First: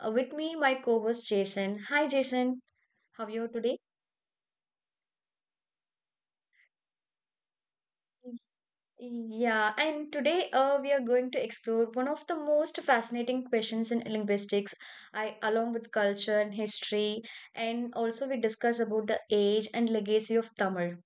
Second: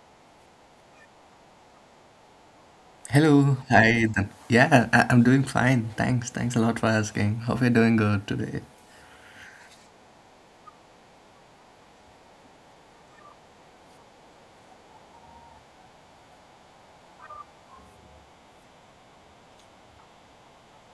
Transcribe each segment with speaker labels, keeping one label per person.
Speaker 1: With me, my co-host Jason. Hi, Jason. How are you
Speaker 2: Hello,
Speaker 1: today?
Speaker 2: hi. Yeah, I'm doing fine. Thanks. Thanks a lot for asking. Hope you're doing good today.
Speaker 1: Yeah, and today we are going to explore one of the most fascinating questions in linguistics, I, along with culture and history, and also we discuss about the age and legacy of Tamil.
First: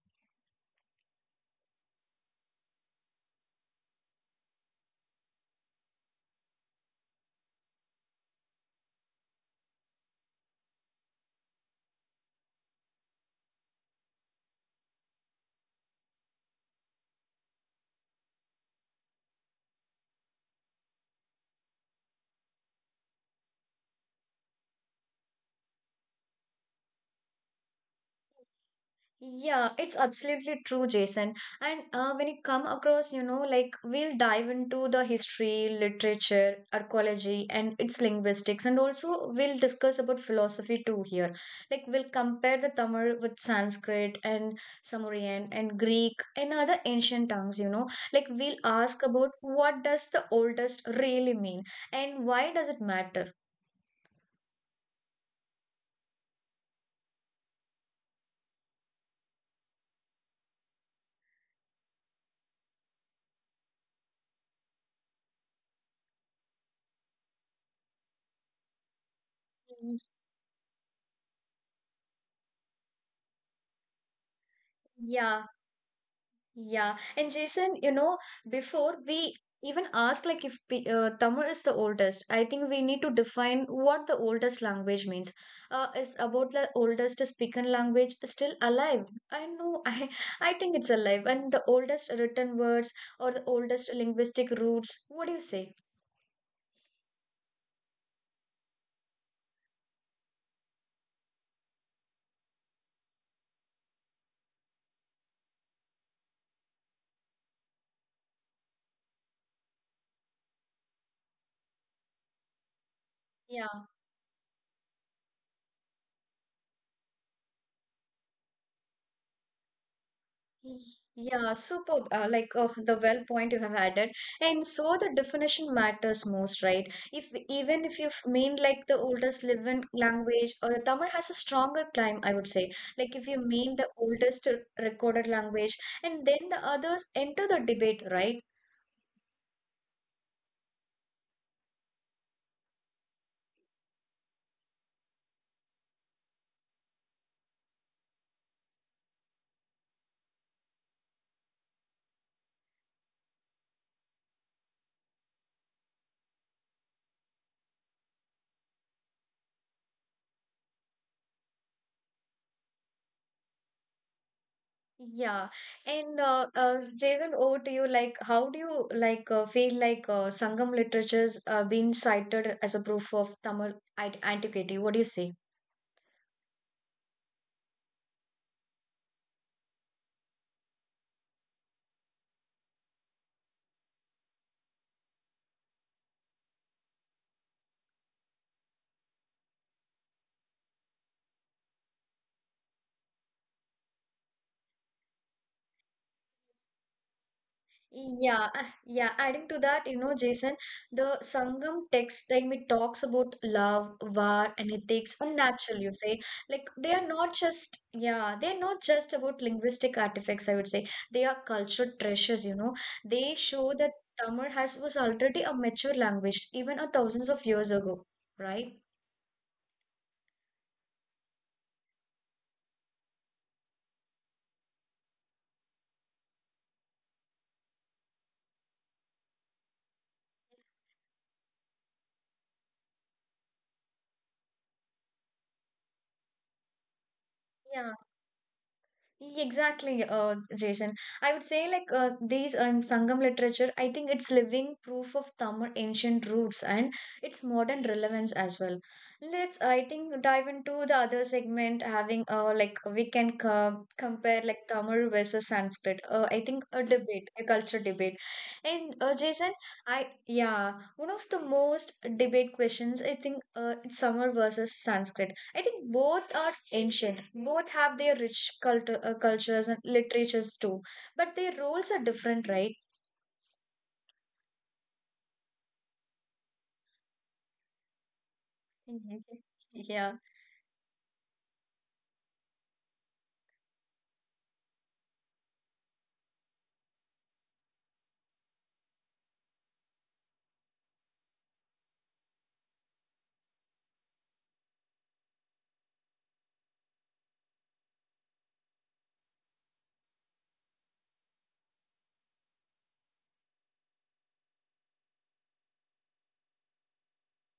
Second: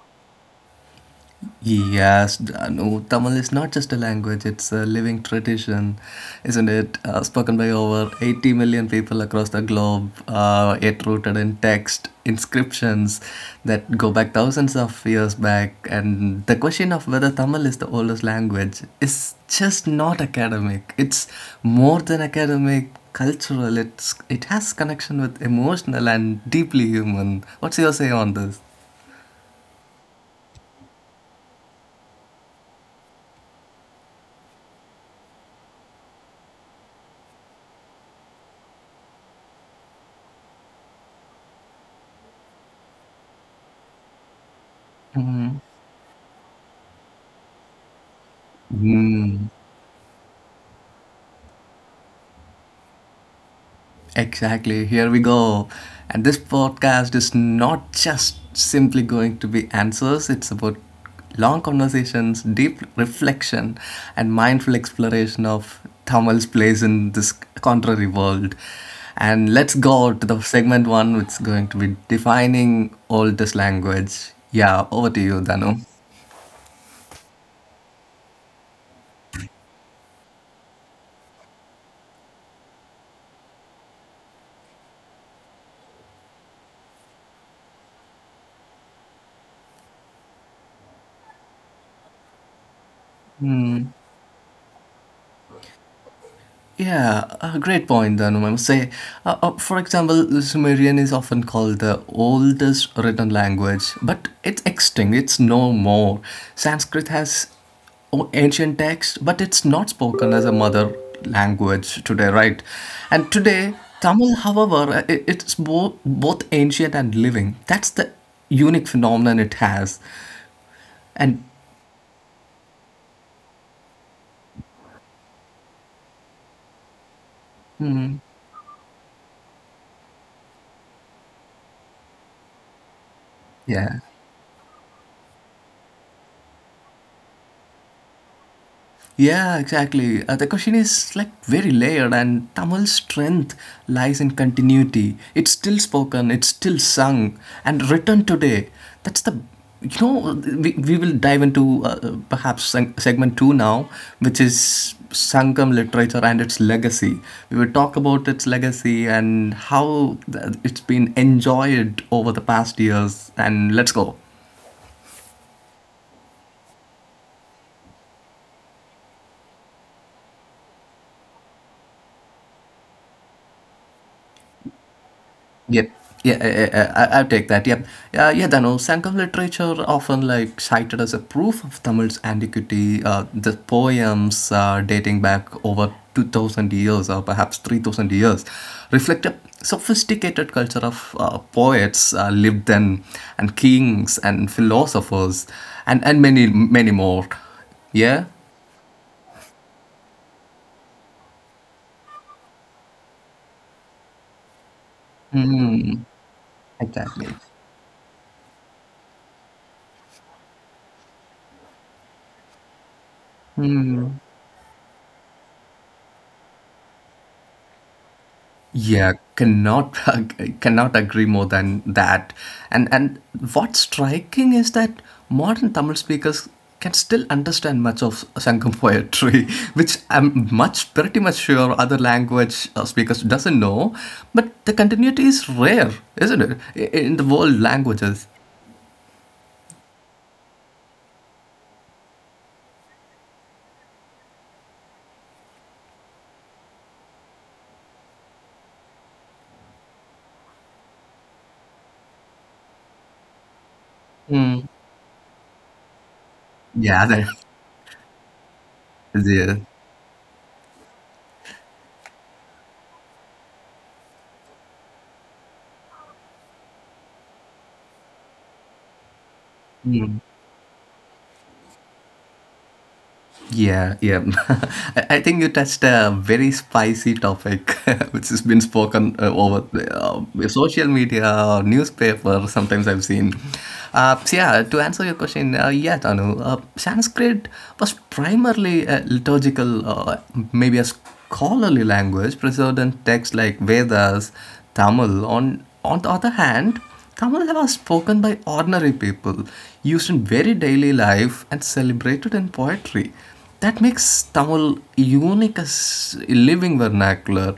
Speaker 2: Yes, Danu, Tamil is not just a language, it's a living tradition, isn't it? Spoken by over 80 million people across the globe, yet rooted in text, inscriptions that go back thousands of years back. And the question of whether Tamil is the oldest language is just not academic, it's more than academic. Cultural, it has connection with emotional and deeply human. What's your say on this?
Speaker 1: Yeah, it's absolutely true, Jason. And when you come across, you know, like we'll dive into the history, literature, archaeology, and its linguistics, and also we'll discuss about philosophy too here. Like we'll compare the Tamil with Sanskrit and Sumerian and Greek and other ancient tongues, you know. Like we'll ask about
Speaker 2: Hmm.
Speaker 1: what does the oldest really mean and why does it matter?
Speaker 2: Exactly, here we go. And this podcast is not just simply going to be answers, it's about long conversations, deep reflection, and mindful exploration of Thamal's place in this contrary world. And let's go to the segment one, which is going to be defining oldest language. Yeah, over to you,
Speaker 1: Yeah,
Speaker 2: Danu.
Speaker 1: yeah, and Jason, you know, before we even ask like if we, Tamil is the oldest, I think we need to define what the oldest language means. Is about the oldest spoken language still alive? I know, I think it's alive, and the oldest written words or the oldest linguistic roots. What do you say?
Speaker 2: Yeah, a great point, Dhanum. I must say, for example, Sumerian is often called the oldest written language, but it's extinct. It's no more. Sanskrit has ancient text, but it's not spoken as a mother language today, right? And today,
Speaker 1: Yeah.
Speaker 2: Tamil, however, it's both ancient and living. That's the unique phenomenon it has. And
Speaker 1: Yeah, superb. Like oh, the well point you have added, and so the definition matters most, right? If even if you mean like the oldest living language, or Tamil has a stronger claim, I would say. Like if you mean the
Speaker 2: yeah.
Speaker 1: oldest recorded language, and then the others enter the debate, right?
Speaker 2: Yeah, exactly. The question is like very layered, and Tamil's strength lies in continuity. It's still spoken, it's still sung, and written today. That's the we will dive into perhaps segment two now, which is Sangam literature and its legacy. We will talk about its legacy and how it's been enjoyed over the past years. And let's go.
Speaker 1: Yeah, and Jason, over to you. Like, how do you like feel like Sangam literature's been cited as a proof of Tamil antiquity? What do you say?
Speaker 2: Yep. Yeah, yeah, yeah, I take that. Yep. Yeah, Dano, Sangam literature often like cited as a proof of Tamil's antiquity. The poems dating back over 2000 years or perhaps 3000 years reflect a sophisticated culture of poets lived then and kings and philosophers and, many, many more. Yeah,
Speaker 1: Yeah, yeah. Adding to that, you know, Jason, the Sangam text, like it talks about love, war, and ethics, unnatural, you say. Like they are
Speaker 2: exactly.
Speaker 1: not just, yeah, they are not just about linguistic artifacts, I would say. They are cultural treasures, you know. They show that Tamil has was already a mature language, even a thousands of years ago, right?
Speaker 2: Yeah, cannot cannot agree more than that. And what's striking is that modern Tamil speakers can still understand much of Sangam poetry, which I'm much pretty much sure other language speakers doesn't know. But the continuity is rare, isn't it? In the world languages.
Speaker 1: Exactly, Jason. I would say like these Sangam literature, I think it's living proof of Tamil ancient roots and its modern relevance as well. Let's, I think, dive into the other segment having like we can co compare
Speaker 2: Mm.
Speaker 1: like Tamil versus Sanskrit. I think a
Speaker 2: Yeah,
Speaker 1: debate, a culture debate. And
Speaker 2: yeah.
Speaker 1: Jason, I yeah, one of the most debate questions I think it's Tamil versus Sanskrit. I think both are ancient. Both have their rich cultures and
Speaker 2: Hmm.
Speaker 1: literatures too. But their roles are different, right?
Speaker 2: Yeah, yeah. I think you touched a very spicy topic, which has been spoken
Speaker 1: Mhm.
Speaker 2: over
Speaker 1: Yeah.
Speaker 2: social media, or newspaper. Sometimes I've seen. So yeah, to answer your question, yeah, Tanu, Sanskrit was primarily a liturgical, maybe a scholarly language, preserved in texts like Vedas, Tamil. On the other hand. Tamil was spoken by ordinary people, used in very daily life, and celebrated in poetry. That makes Tamil unique as a living vernacular,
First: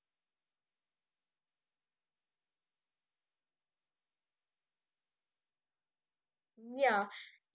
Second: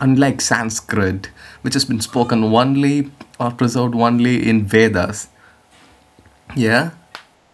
Speaker 2: unlike Sanskrit, which has been spoken only or preserved only in Vedas. Yeah?
Speaker 1: Yeah.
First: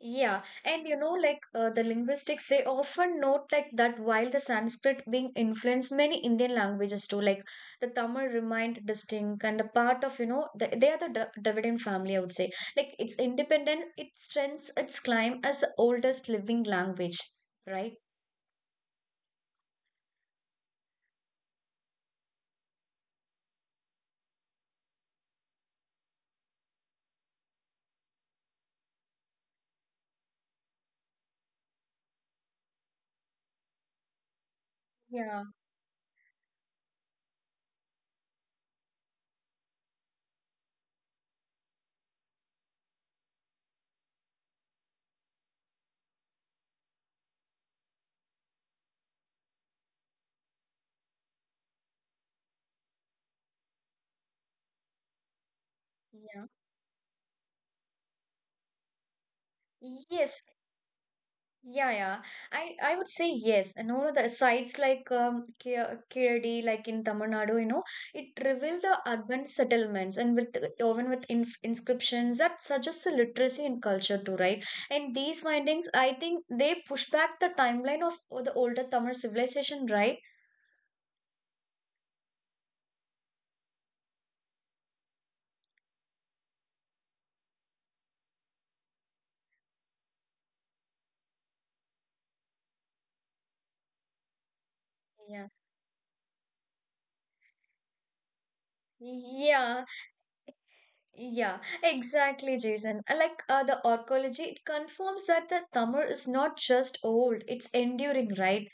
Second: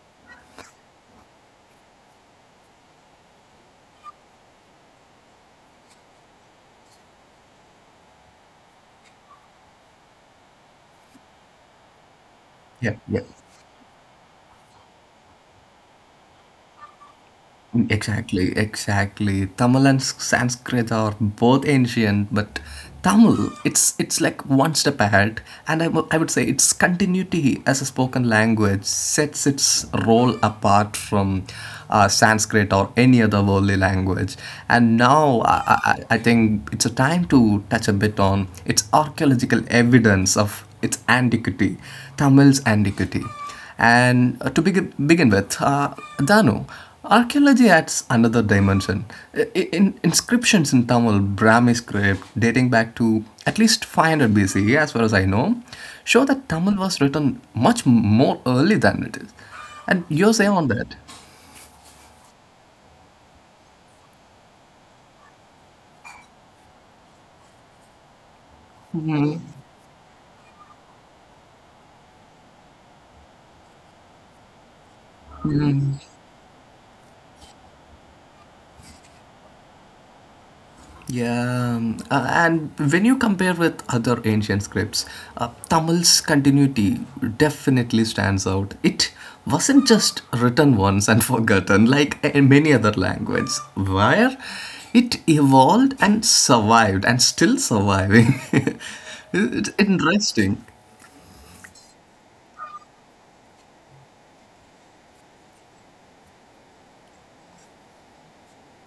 Speaker 1: Yeah. And you know, like the linguistics, they often note like that while the Sanskrit being influenced many Indian languages too, like the Tamil remained distinct and a part of, you know, the, they are the Dravidian family, I would say.
Speaker 2: Yeah,
Speaker 1: Like
Speaker 2: yeah.
Speaker 1: it's independent, it strengthens its claim as the oldest living language, right?
Speaker 2: Exactly, exactly. Tamil and Sanskrit are both ancient, but Tamil, it's like one step ahead, and I would say its continuity as a spoken language sets its role apart from Sanskrit or any other worldly language. And now
Speaker 1: Yeah.
Speaker 2: I think it's a time to touch a bit on its archaeological evidence of its antiquity, Tamil's antiquity. And to begin with, Danu, archaeology adds another dimension. In inscriptions in Tamil Brahmi script dating back to at least 500 BCE, as far as I know, show that Tamil was written much more early than it is. And your say
Speaker 1: Yes,
Speaker 2: on that?
Speaker 1: yeah, yeah. I would say yes. And all of the sites like Kirdi, like in Tamil Nadu, you know, it reveal the urban settlements and with even with inf inscriptions that suggest the literacy and culture too, right? And these findings, I think, they push back the timeline of the older Tamil civilization, right?
Speaker 2: Yeah, and when you compare with other ancient scripts, Tamil's continuity definitely stands out. It wasn't just written once and forgotten like in many other languages, where it
Speaker 1: Yeah.
Speaker 2: evolved and survived and still surviving. It's
Speaker 1: Yeah,
Speaker 2: interesting.
Speaker 1: yeah, exactly, Jason. Like the archaeology, it confirms that the Tamil is not just old, it's enduring, right?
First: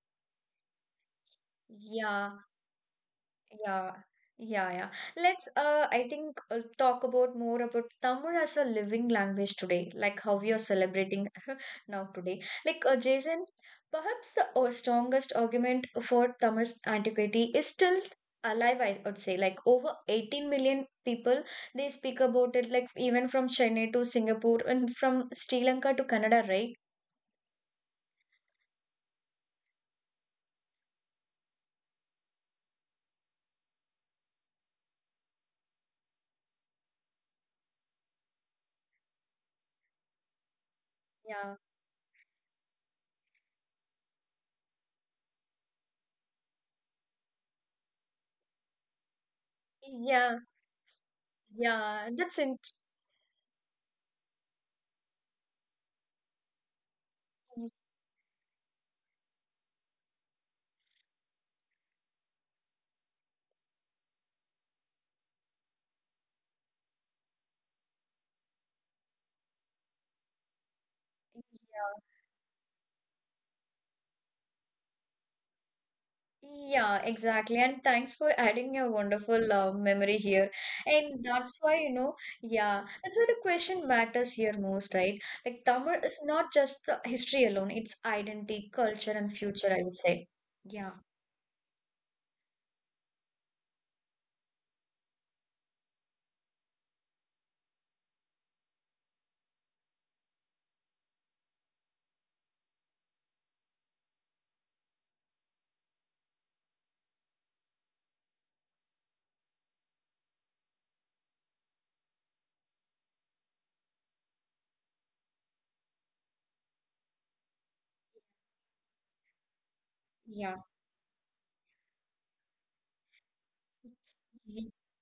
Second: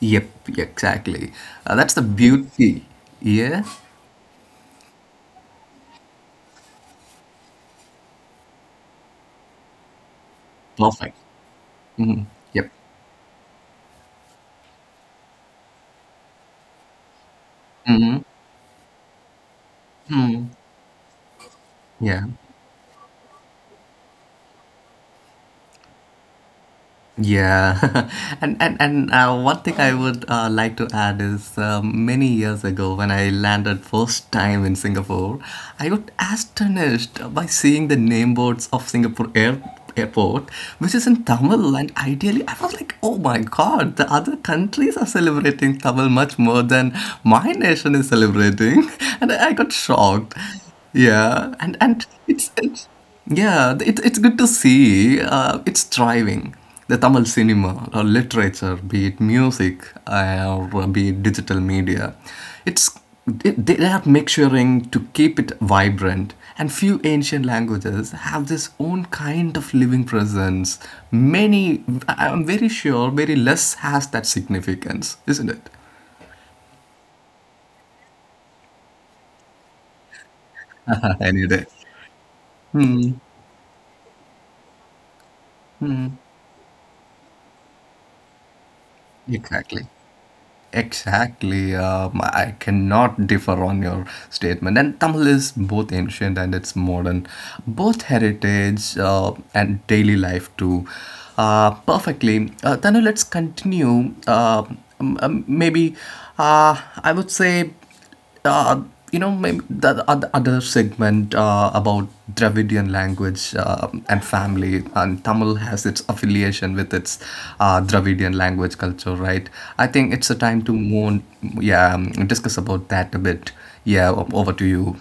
Speaker 2: Yep, exactly. That's the
Speaker 1: Yeah,
Speaker 2: beauty. Yeah,
Speaker 1: yeah, yeah, yeah. Let's, I think, talk about more about Tamil as a living language today, like how we are
Speaker 2: perfect.
Speaker 1: celebrating now today.
Speaker 2: Yep,
Speaker 1: Like, Jason, perhaps the strongest argument for Tamil's antiquity is still alive, I would say. Like, over 18 million people, they speak
Speaker 2: yeah.
Speaker 1: about it, like, even from Chennai to Singapore and from Sri Lanka to Canada, right?
Speaker 2: Yeah, and one thing I would like to add is many years ago when I landed first time in Singapore, I got astonished by seeing the name boards of Singapore Airport, which is in
Speaker 1: Yeah,
Speaker 2: Tamil, and ideally I was like, oh my God, the other countries are celebrating Tamil much more than my nation is celebrating, and I got shocked.
Speaker 1: yeah,
Speaker 2: Yeah,
Speaker 1: yeah. That's interesting.
Speaker 2: it's yeah, it, it's good to see it's thriving the Tamil cinema or literature, be it music or be it digital media, it's they are mixturing to keep it vibrant. And few ancient languages have this own kind of living presence. Many, I'm very sure, very less has that significance, isn't it?
Speaker 1: Yeah, exactly. And thanks for adding your wonderful memory here. And
Speaker 2: Any
Speaker 1: that's
Speaker 2: day.
Speaker 1: why, you know, yeah,
Speaker 2: Hmm,
Speaker 1: that's why the question matters here most, right? Like Tamil is not just the history alone, it's identity, culture, and future, I
Speaker 2: exactly.
Speaker 1: would say. Yeah,
Speaker 2: Exactly. I cannot differ on your statement. And Tamil is both ancient and it's modern, both heritage and daily life too. Perfectly. Tanu, let's continue. Maybe I would say uh, you know, maybe the other segment about Dravidian language and family, and Tamil has its affiliation with its Dravidian language culture, right? I think it's a
Speaker 1: yeah.
Speaker 2: time to more, yeah, discuss about that a bit. Yeah, over to you.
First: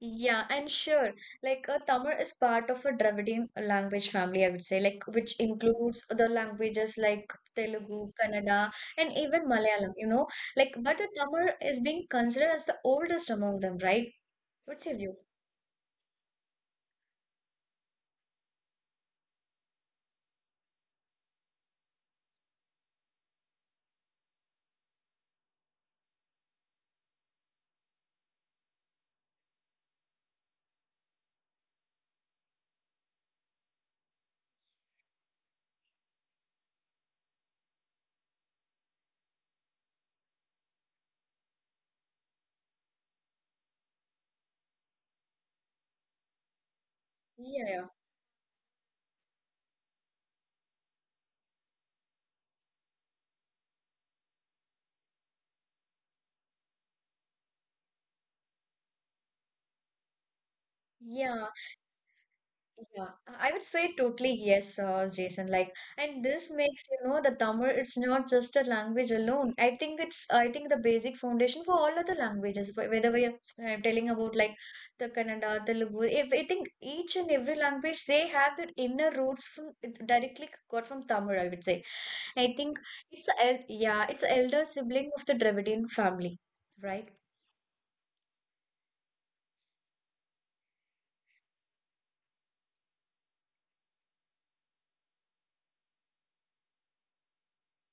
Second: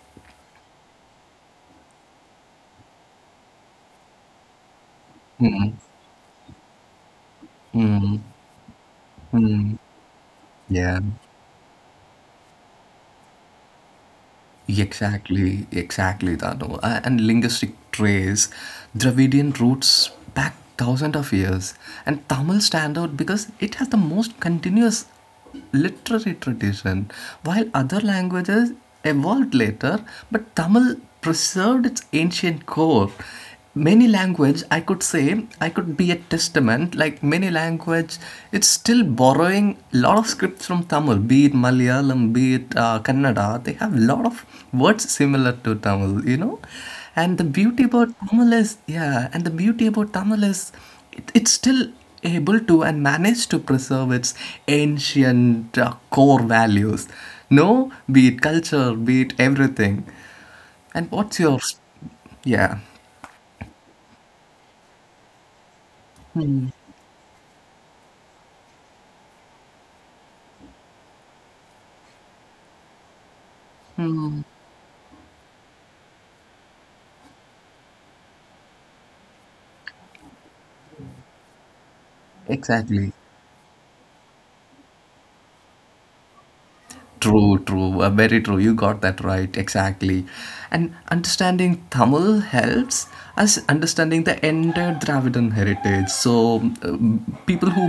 Speaker 1: Yeah, and sure. Like Tamil is part of a Dravidian language family, I would say, like which includes the languages like Telugu, Kannada, and even Malayalam, you know. Like, but
Speaker 2: Yeah.
Speaker 1: the Tamil is being considered as the oldest among them, right? What's your view?
Speaker 2: Exactly, exactly, Dano. And linguistic trace, Dravidian roots back thousands of years, and Tamil stand out because it has the most continuous literary tradition, while other languages evolved later, but Tamil preserved its ancient core. Many language I could say I could be a testament, like many language, it's still borrowing a lot of scripts from Tamil, be it Malayalam, be it Kannada. They have a lot of words similar to Tamil, you know, and the
Speaker 1: Yeah,
Speaker 2: beauty about Tamil is yeah, and the beauty about Tamil is it's still able to and manage to preserve its ancient core values, no, be it culture, be it everything. And what's
Speaker 1: yeah.
Speaker 2: your yeah,
Speaker 1: Yeah, I would say totally yes, Jason. Like, and this makes you know the Tamil. It's not just a language alone. I think it's I think the basic foundation for all other languages. Whether we are telling about like the Kannada, Telugu, I think each and every language they have their inner roots from it directly got from Tamil. I would say. I think
Speaker 2: exactly.
Speaker 1: it's a el yeah, it's a elder sibling of the Dravidian family, right?
Speaker 2: True, true, very true. You got that right, exactly. And understanding Tamil helps us understanding the entire Dravidian heritage. So, people who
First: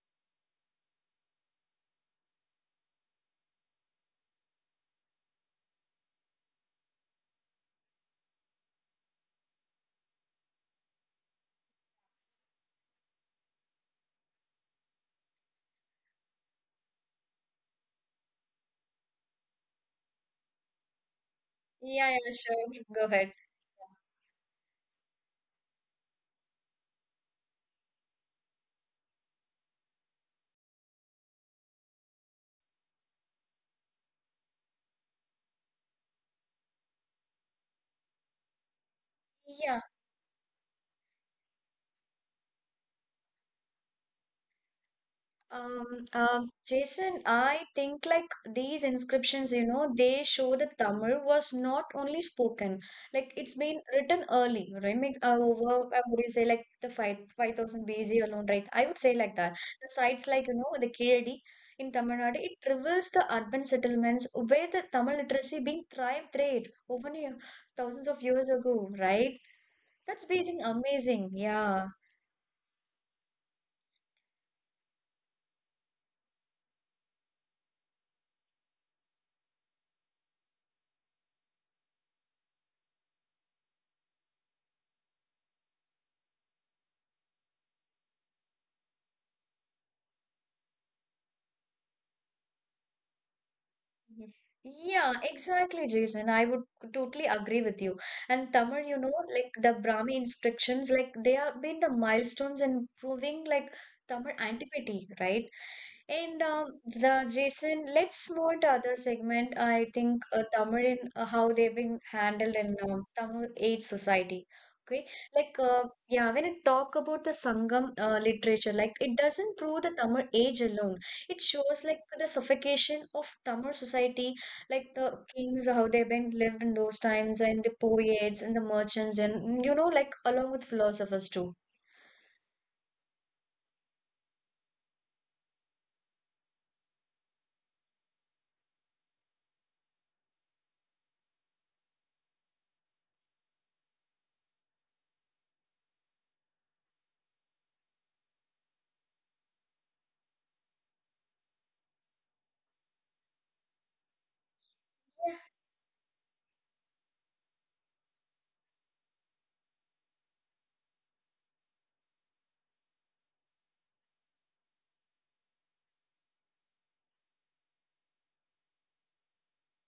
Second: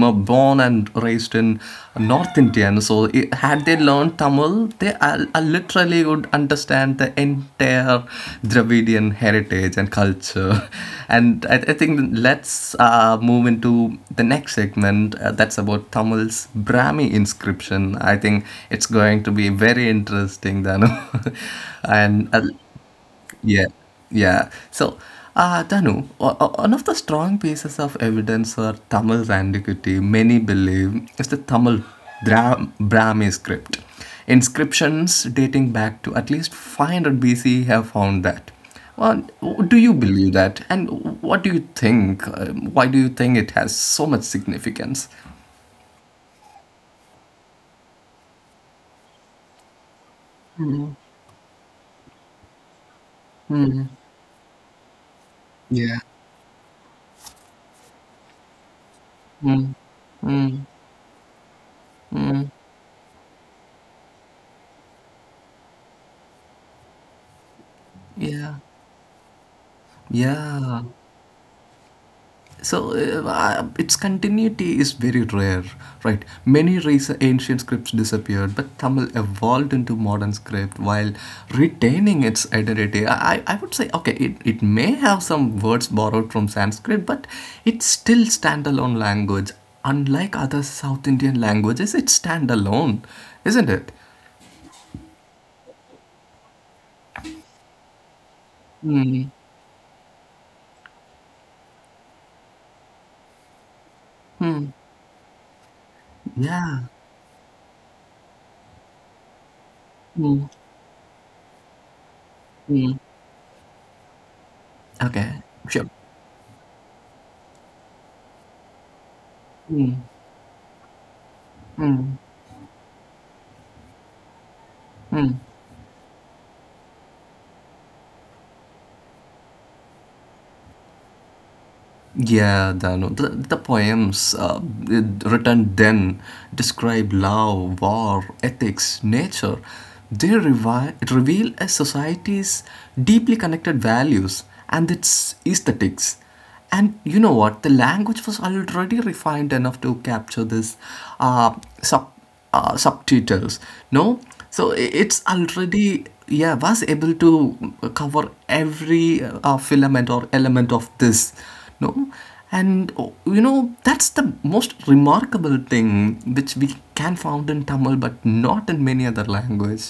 Speaker 2: were born and raised in North India, had they learned Tamil, are literally naturally would understand the entire Dravidian heritage and culture. And I think let's move into the next segment that's about Tamil's Brahmi inscription. I think it's going to be very interesting, Danu.
Speaker 1: Yeah,
Speaker 2: and
Speaker 1: yeah, sure. Go ahead.
Speaker 2: yeah, yeah. So, Danu, one of the strong pieces of evidence for Tamil's antiquity, many believe, is the Tamil Brahmi script. Inscriptions dating back to at least 500 BC have found that. Well, do you believe that? And what do you think? Why do you think it has so much significance?
Speaker 1: Jason, I think like these inscriptions, you know, they show that Tamil was not only spoken, like it's been written early, right? Make, over,
Speaker 2: Yeah.
Speaker 1: I would say like the 5000 BC alone, right? I would say like that. The sites like, you know, the Kiradi in Tamil Nadu, it reveals the urban settlements where the Tamil literacy being thrived great over the thousands of years
Speaker 2: Yeah,
Speaker 1: ago, right? That's amazing,
Speaker 2: yeah.
Speaker 1: amazing, yeah.
Speaker 2: So its continuity is very rare, right? Many ancient scripts disappeared, but Tamil evolved into modern script while retaining its identity. I would say, okay, it may have some words borrowed from Sanskrit, but it's still standalone language. Unlike other South Indian languages, it's standalone, isn't it?
Speaker 1: Yeah, exactly, Jason. I would totally agree with you. And Tamar, you know,
Speaker 2: Mm,
Speaker 1: like the Brahmi inscriptions, like they have been the milestones in proving like Tamar antiquity, right? And
Speaker 2: yeah.
Speaker 1: the Jason, let's move to other segment. I think
Speaker 2: Mm,
Speaker 1: Tamar in how they've been handled in
Speaker 2: mm.
Speaker 1: Tamil age society. Okay,
Speaker 2: Okay,
Speaker 1: like
Speaker 2: sure.
Speaker 1: yeah, when it talk about the Sangam literature, like it doesn't prove the Tamil age alone, it shows like the suffocation of Tamil society, like the kings, how they've been lived in those times, and the poets and the merchants, and you know, like along with philosophers too.
Speaker 2: Yeah, Dano. The poems written then describe love, war, ethics, nature. They reveal a society's deeply connected values and its aesthetics. And you know what? The language was already refined enough to capture this uh, sub subtitles, no, so it's already yeah was able to cover every filament or element of this, no. And oh, you know, that's the most remarkable thing which we can found in Tamil, but not in many other language.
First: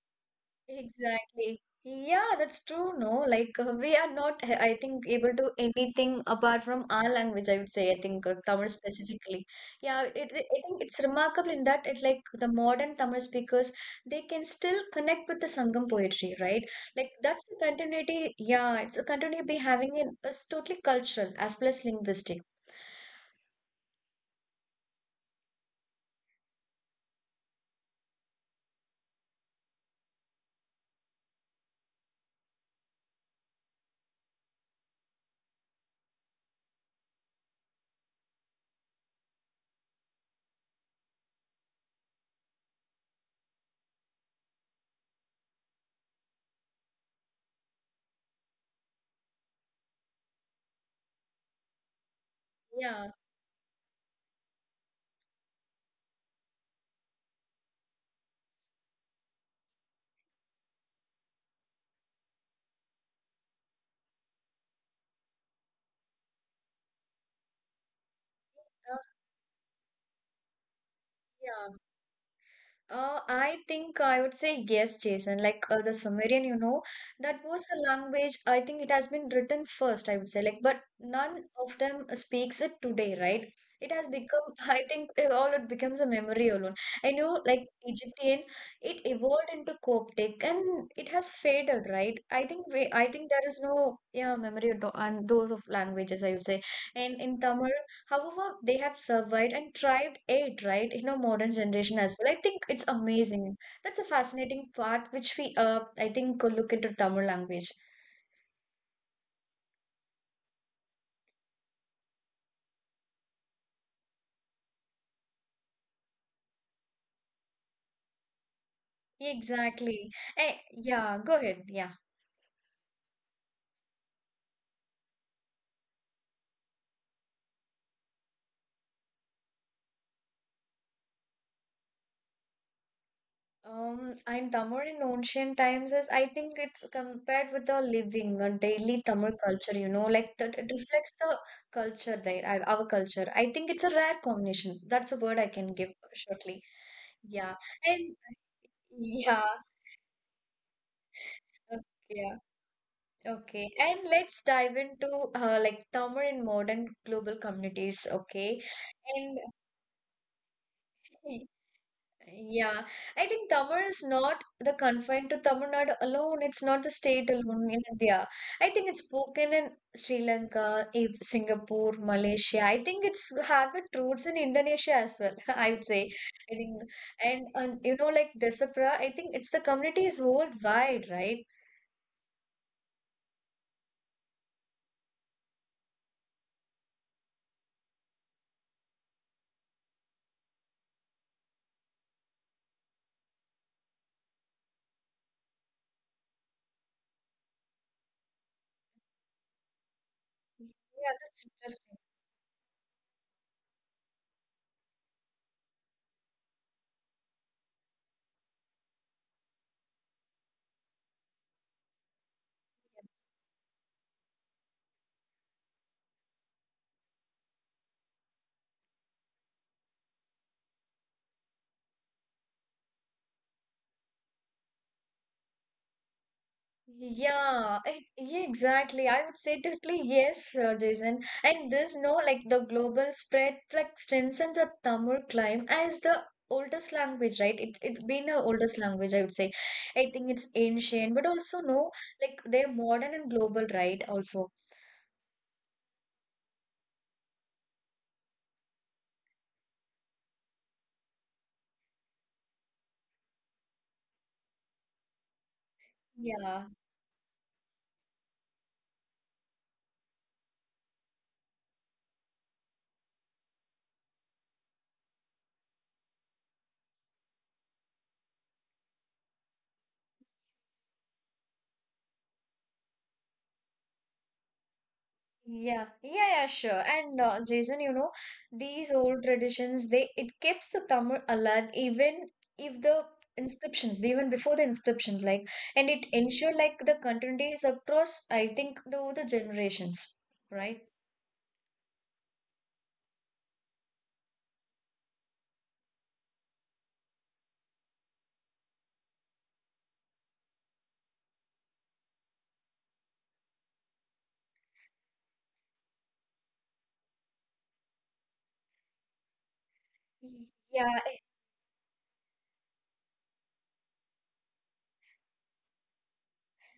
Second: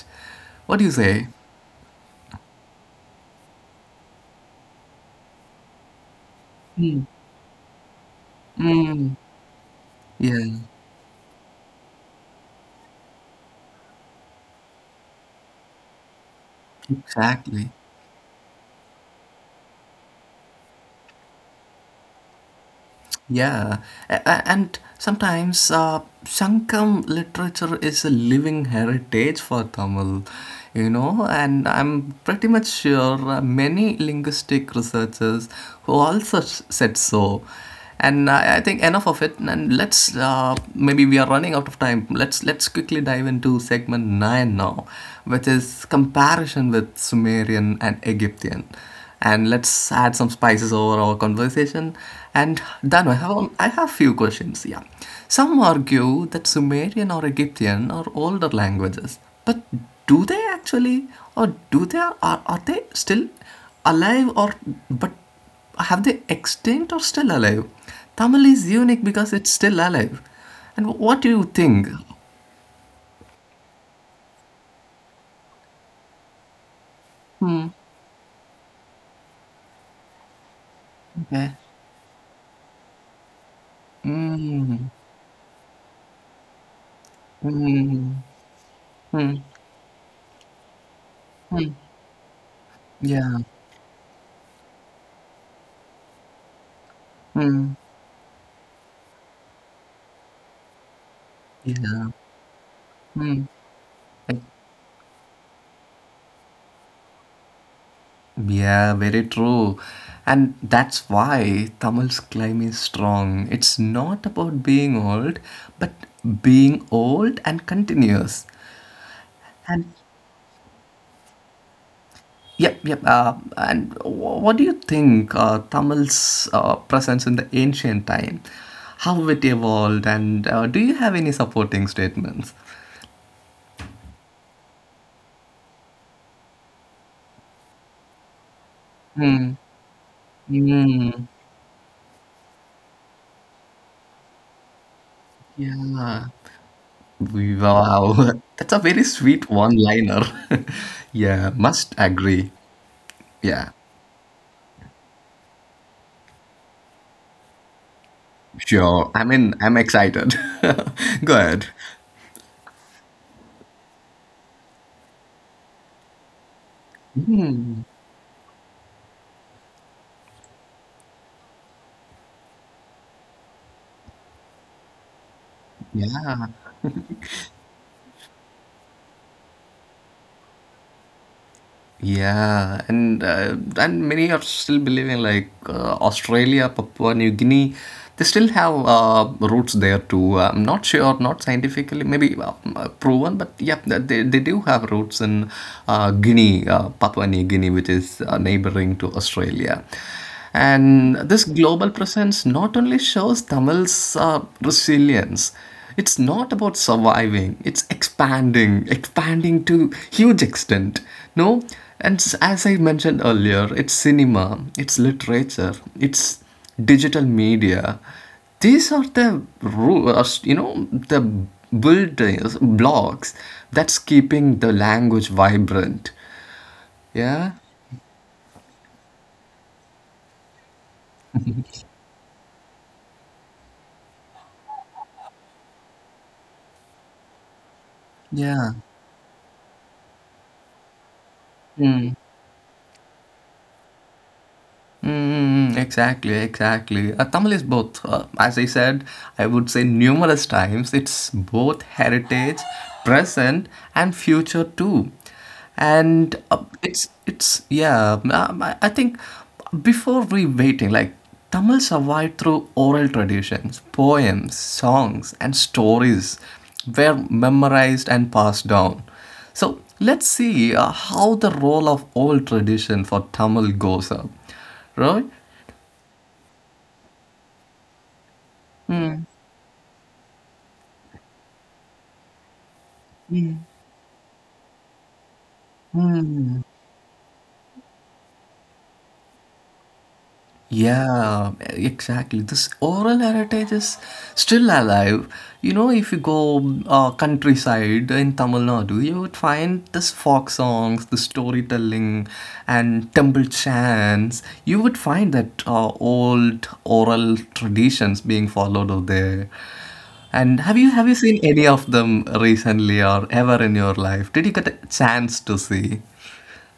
Speaker 2: What do you say?
Speaker 1: Exactly. Yeah, that's true, no? Like we are not, I think, able to anything apart from our language, I would say, I think, Tamil
Speaker 2: Mm,
Speaker 1: specifically. Yeah,
Speaker 2: yeah,
Speaker 1: I think it's remarkable in that it like the modern Tamil speakers, they can still connect with the Sangam poetry, right? Like that's a
Speaker 2: exactly.
Speaker 1: continuity, yeah, it's a continuity be having in it's totally cultural as well as linguistic.
Speaker 2: Yeah, and sometimes Shankam literature is a living heritage for Tamil, you know, and I'm pretty much sure many linguistic researchers who also said so. And I think enough of it, and let's maybe we are running out of time. Let's quickly dive into segment nine now, which is comparison with Sumerian and Egyptian, and let's add some spices over our conversation. And
Speaker 1: Yeah,
Speaker 2: Danu, I have few questions. Yeah, some argue that Sumerian or Egyptian are older languages, but do they actually, or do they are they still alive, or but have they extinct or still alive? Tamil is unique because it's still alive. And what do you
Speaker 1: yeah.
Speaker 2: think?
Speaker 1: I think I would say yes, Jason. Like the Sumerian, you know, that was
Speaker 2: Hmm.
Speaker 1: the language. I think it has been written first, I would say. Like, but none
Speaker 2: Okay.
Speaker 1: of them speaks it today, right? It has become, I
Speaker 2: Hmm.
Speaker 1: think, it becomes a memory alone. I know, like
Speaker 2: Hmm.
Speaker 1: Egyptian, it
Speaker 2: Hmm.
Speaker 1: evolved into Coptic and it has
Speaker 2: Hmm.
Speaker 1: faded, right? I think I think
Speaker 2: Yeah.
Speaker 1: there is no, yeah, memory of and those of languages, I would say. And in Tamil.
Speaker 2: Hmm.
Speaker 1: However, they have survived and thrived it, right, in our modern generation
Speaker 2: Yeah.
Speaker 1: as well. I think it's
Speaker 2: Hmm.
Speaker 1: amazing. That's a fascinating part which we, I think, could look into Tamil language.
Speaker 2: Yeah, very true. And that's why Tamil's claim is strong. It's not about being old, but being old and continuous. And
Speaker 1: Exactly. Eh, yeah, go ahead. Yeah.
Speaker 2: yep, yep. What do you think Tamil's presence in the ancient time? How it evolved, and do you have any supporting statements?
Speaker 1: In Tamil in ancient times is I think it's compared with the living and daily Tamil
Speaker 2: Hmm.
Speaker 1: culture, you know, like that it
Speaker 2: Hmm.
Speaker 1: reflects the culture there, our culture. I think it's a rare combination. That's a word I can give
Speaker 2: Yeah.
Speaker 1: shortly. Yeah. And
Speaker 2: Wow, that's a very
Speaker 1: yeah.
Speaker 2: sweet one-liner. Yeah,
Speaker 1: Okay.
Speaker 2: must
Speaker 1: Yeah.
Speaker 2: agree. Yeah,
Speaker 1: Okay, and let's dive into like Tamil in modern global communities. Okay,
Speaker 2: sure. I
Speaker 1: and
Speaker 2: mean, I'm excited. Go
Speaker 1: y-
Speaker 2: ahead.
Speaker 1: yeah, I think Tamil is not the confined to Tamil Nadu alone. It's not the state alone in India. I think it's spoken in Sri Lanka, Singapore, Malaysia. I think it's have it roots in Indonesia as well. I would say.
Speaker 2: Yeah,
Speaker 1: I think, and you know, like Dasapra, I think it's the community is worldwide, right?
Speaker 2: yeah, and many are still believing like Australia, Papua New Guinea, they still have roots there too. I'm not sure, not scientifically, maybe proven, but yeah, they do have roots in Guinea, Papua New Guinea, which is neighboring to Australia.
Speaker 1: Yeah,
Speaker 2: And this
Speaker 1: that's
Speaker 2: global
Speaker 1: interesting.
Speaker 2: presence not only shows Tamil's resilience. It's not about surviving, it's expanding, expanding to huge extent. No, and as I mentioned earlier, it's cinema, it's literature, it's digital media. These are the the buildings blocks that's keeping the language vibrant. Yeah,
Speaker 1: Yeah, yeah, exactly. I would say totally yes, Jason. And this, no, like the global spread, like strengthens the Tamil climb as the oldest language, right? It it's been the
Speaker 2: yeah.
Speaker 1: oldest language, I would say. I think it's ancient, but also no, like they're modern and global, right? Also,
Speaker 2: Mm, exactly, exactly. Tamil is both. As I said, I would say numerous times, it's both heritage, present, and future too. And
Speaker 1: yeah.
Speaker 2: it's yeah. I think before we waiting, like Tamil survived through oral traditions, poems, songs, and stories were memorized and passed down. So let's see how the role of old tradition for Tamil goes up, right?
Speaker 1: Yeah, yeah, yeah, sure. And Jason, you know, these old traditions, they it keeps the Tamil alive even if the inscriptions, even before the inscription, like, and it ensure like the continuity is across, I think, the generations, right?
Speaker 2: Yeah, exactly. This oral heritage is still alive. You know, if you go countryside in Tamil Nadu, you would find this folk songs, the storytelling, and temple chants. You would find that old oral traditions being followed over there. And
Speaker 1: Yeah,
Speaker 2: have you seen any of them recently or ever in your life? Did you get a chance to see?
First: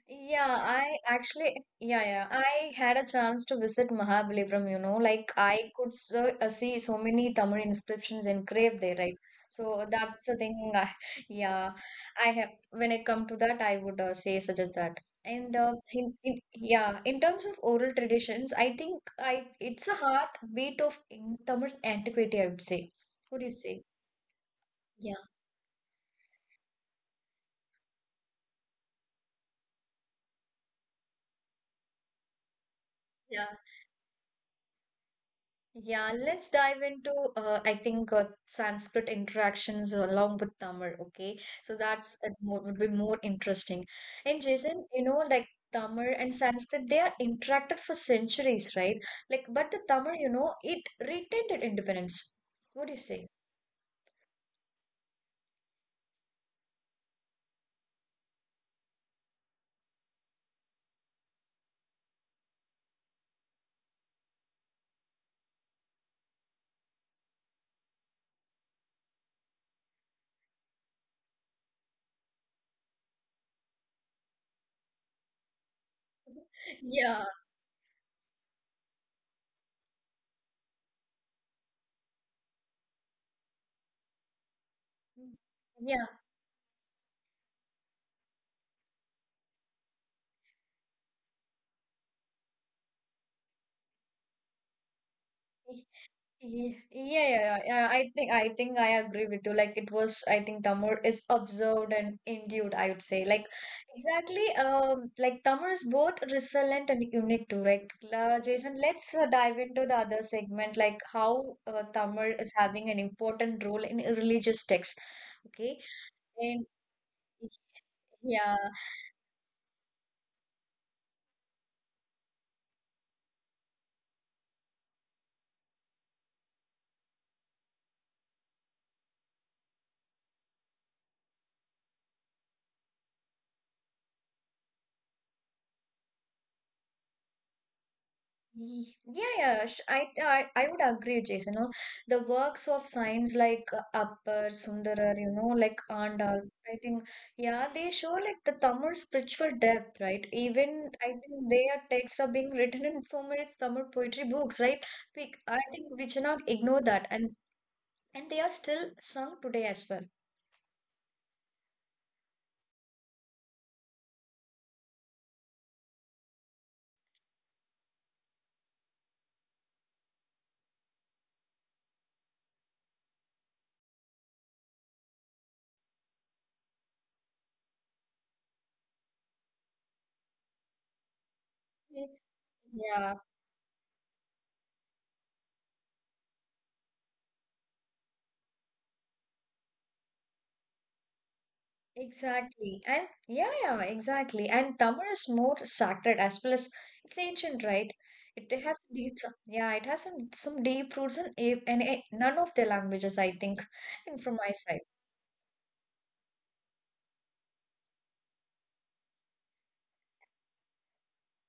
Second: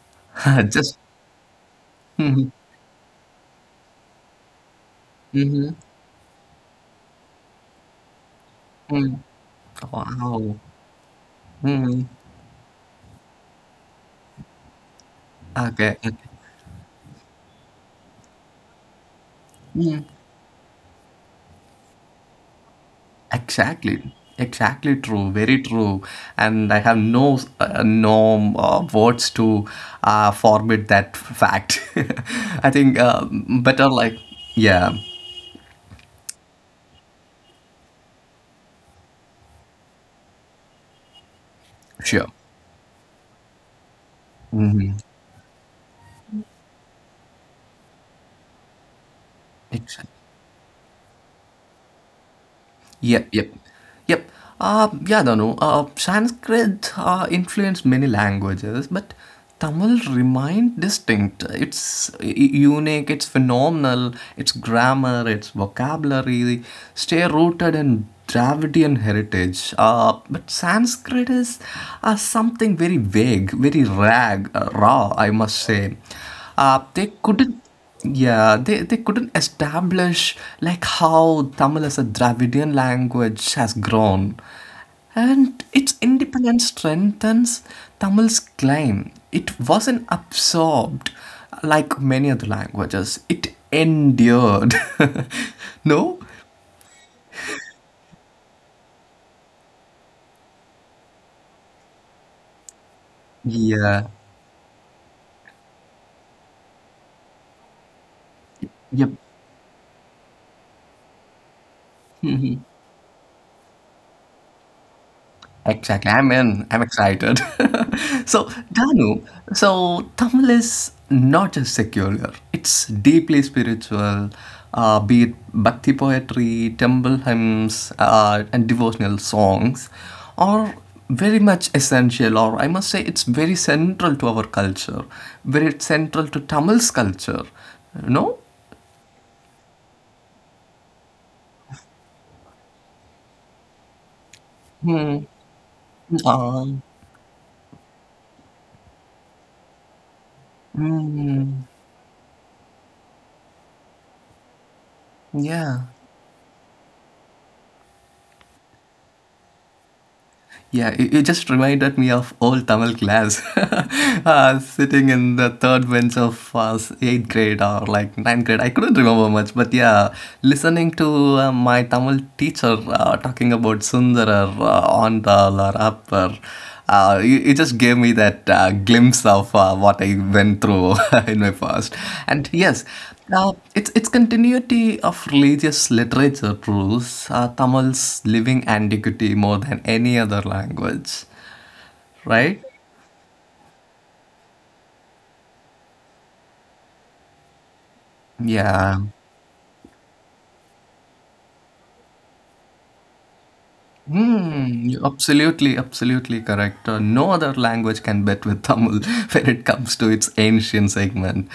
Speaker 1: yeah, I
Speaker 2: Just.
Speaker 1: actually, yeah, yeah.
Speaker 2: Hmm.
Speaker 1: I had a chance to visit Mahabalipuram, you know, like
Speaker 2: Hmm.
Speaker 1: I could so, see so many Tamil inscriptions engraved there, right? So that's the
Speaker 2: Wow.
Speaker 1: thing. I, yeah,
Speaker 2: Mm.
Speaker 1: I have, when I come to that, I would say suggest that. And
Speaker 2: Okay, okay.
Speaker 1: yeah, in terms of oral traditions, I think I it's a
Speaker 2: Mm.
Speaker 1: heartbeat of in Tamil antiquity, I would say. What do you say?
Speaker 2: Exactly. Exactly
Speaker 1: Yeah,
Speaker 2: true. Very true. And I have no no words to format that fact. I think
Speaker 1: yeah.
Speaker 2: better like yeah.
Speaker 1: Yeah, let's dive into I think Sanskrit interactions along with Tamil. Okay, so that's
Speaker 2: Sure.
Speaker 1: it more, would be more interesting. And Jason, you know, like Tamil and Sanskrit, they are interacted for centuries, right? Like, but the
Speaker 2: Exactly.
Speaker 1: Tamil, you know, it retained its independence. What do you
Speaker 2: Yep,
Speaker 1: say?
Speaker 2: yep, yep. Yeah, Danu. Sanskrit influenced many languages, but Tamil remained distinct. It's unique, it's phenomenal, its grammar, its vocabulary stay rooted in Dravidian heritage. But Sanskrit is something very vague, very raw, I must say. They
Speaker 1: Yeah,
Speaker 2: couldn't Yeah, they couldn't establish like how Tamil as a Dravidian language has grown, and its
Speaker 1: yeah.
Speaker 2: independence strengthens Tamil's claim. It wasn't absorbed like many other languages. It endured. No,
Speaker 1: Yeah, I think I agree with you. Like it was, I think Tamur is observed and endued, I would say. Like
Speaker 2: yeah,
Speaker 1: exactly, like Tamur is both resilient and unique too, right? Jason,
Speaker 2: yep.
Speaker 1: let's dive into the other segment, like how Tamur is having an important role in religious texts. Okay,
Speaker 2: Exactly. I'm in.
Speaker 1: and
Speaker 2: I'm excited. So,
Speaker 1: yeah.
Speaker 2: Danu, so Tamil is not just secular, it's deeply spiritual. Be it bhakti poetry, temple hymns, and devotional songs are very much essential, or I must say, it's very central to our culture, very central to Tamil's culture. No?
Speaker 1: Yeah, I would agree, Jason. You know, the works of science like Appar, Sundarar,
Speaker 2: Hmm.
Speaker 1: you know, like Andal,
Speaker 2: Ah.
Speaker 1: I think, yeah, they show like the Tamil spiritual depth, right? Even I think
Speaker 2: Hmm.
Speaker 1: their texts are being written in so many Tamil poetry books, right? I
Speaker 2: Yeah.
Speaker 1: think we should not ignore that, and they are still sung today as well.
Speaker 2: Yeah, you just reminded me of old Tamil class, sitting in the third bench of eighth grade or like ninth grade. I couldn't remember much, but yeah, listening to my Tamil teacher talking about Sundarar, Ondal or Appar. You just gave me that glimpse of what I went through in my past. And yes,
Speaker 1: Yeah,
Speaker 2: it's continuity of religious literature proves Tamil's living antiquity more than any other language, right?
Speaker 1: exactly. And yeah, yeah, exactly. And Tamar is more sacred as well as it's ancient, right? It has
Speaker 2: Yeah.
Speaker 1: yeah, it has some deep roots in, none of the languages, I think, and from my side.
Speaker 2: Hmm, you absolutely, absolutely correct. No other language can bet with Tamil when it comes to its ancient segment.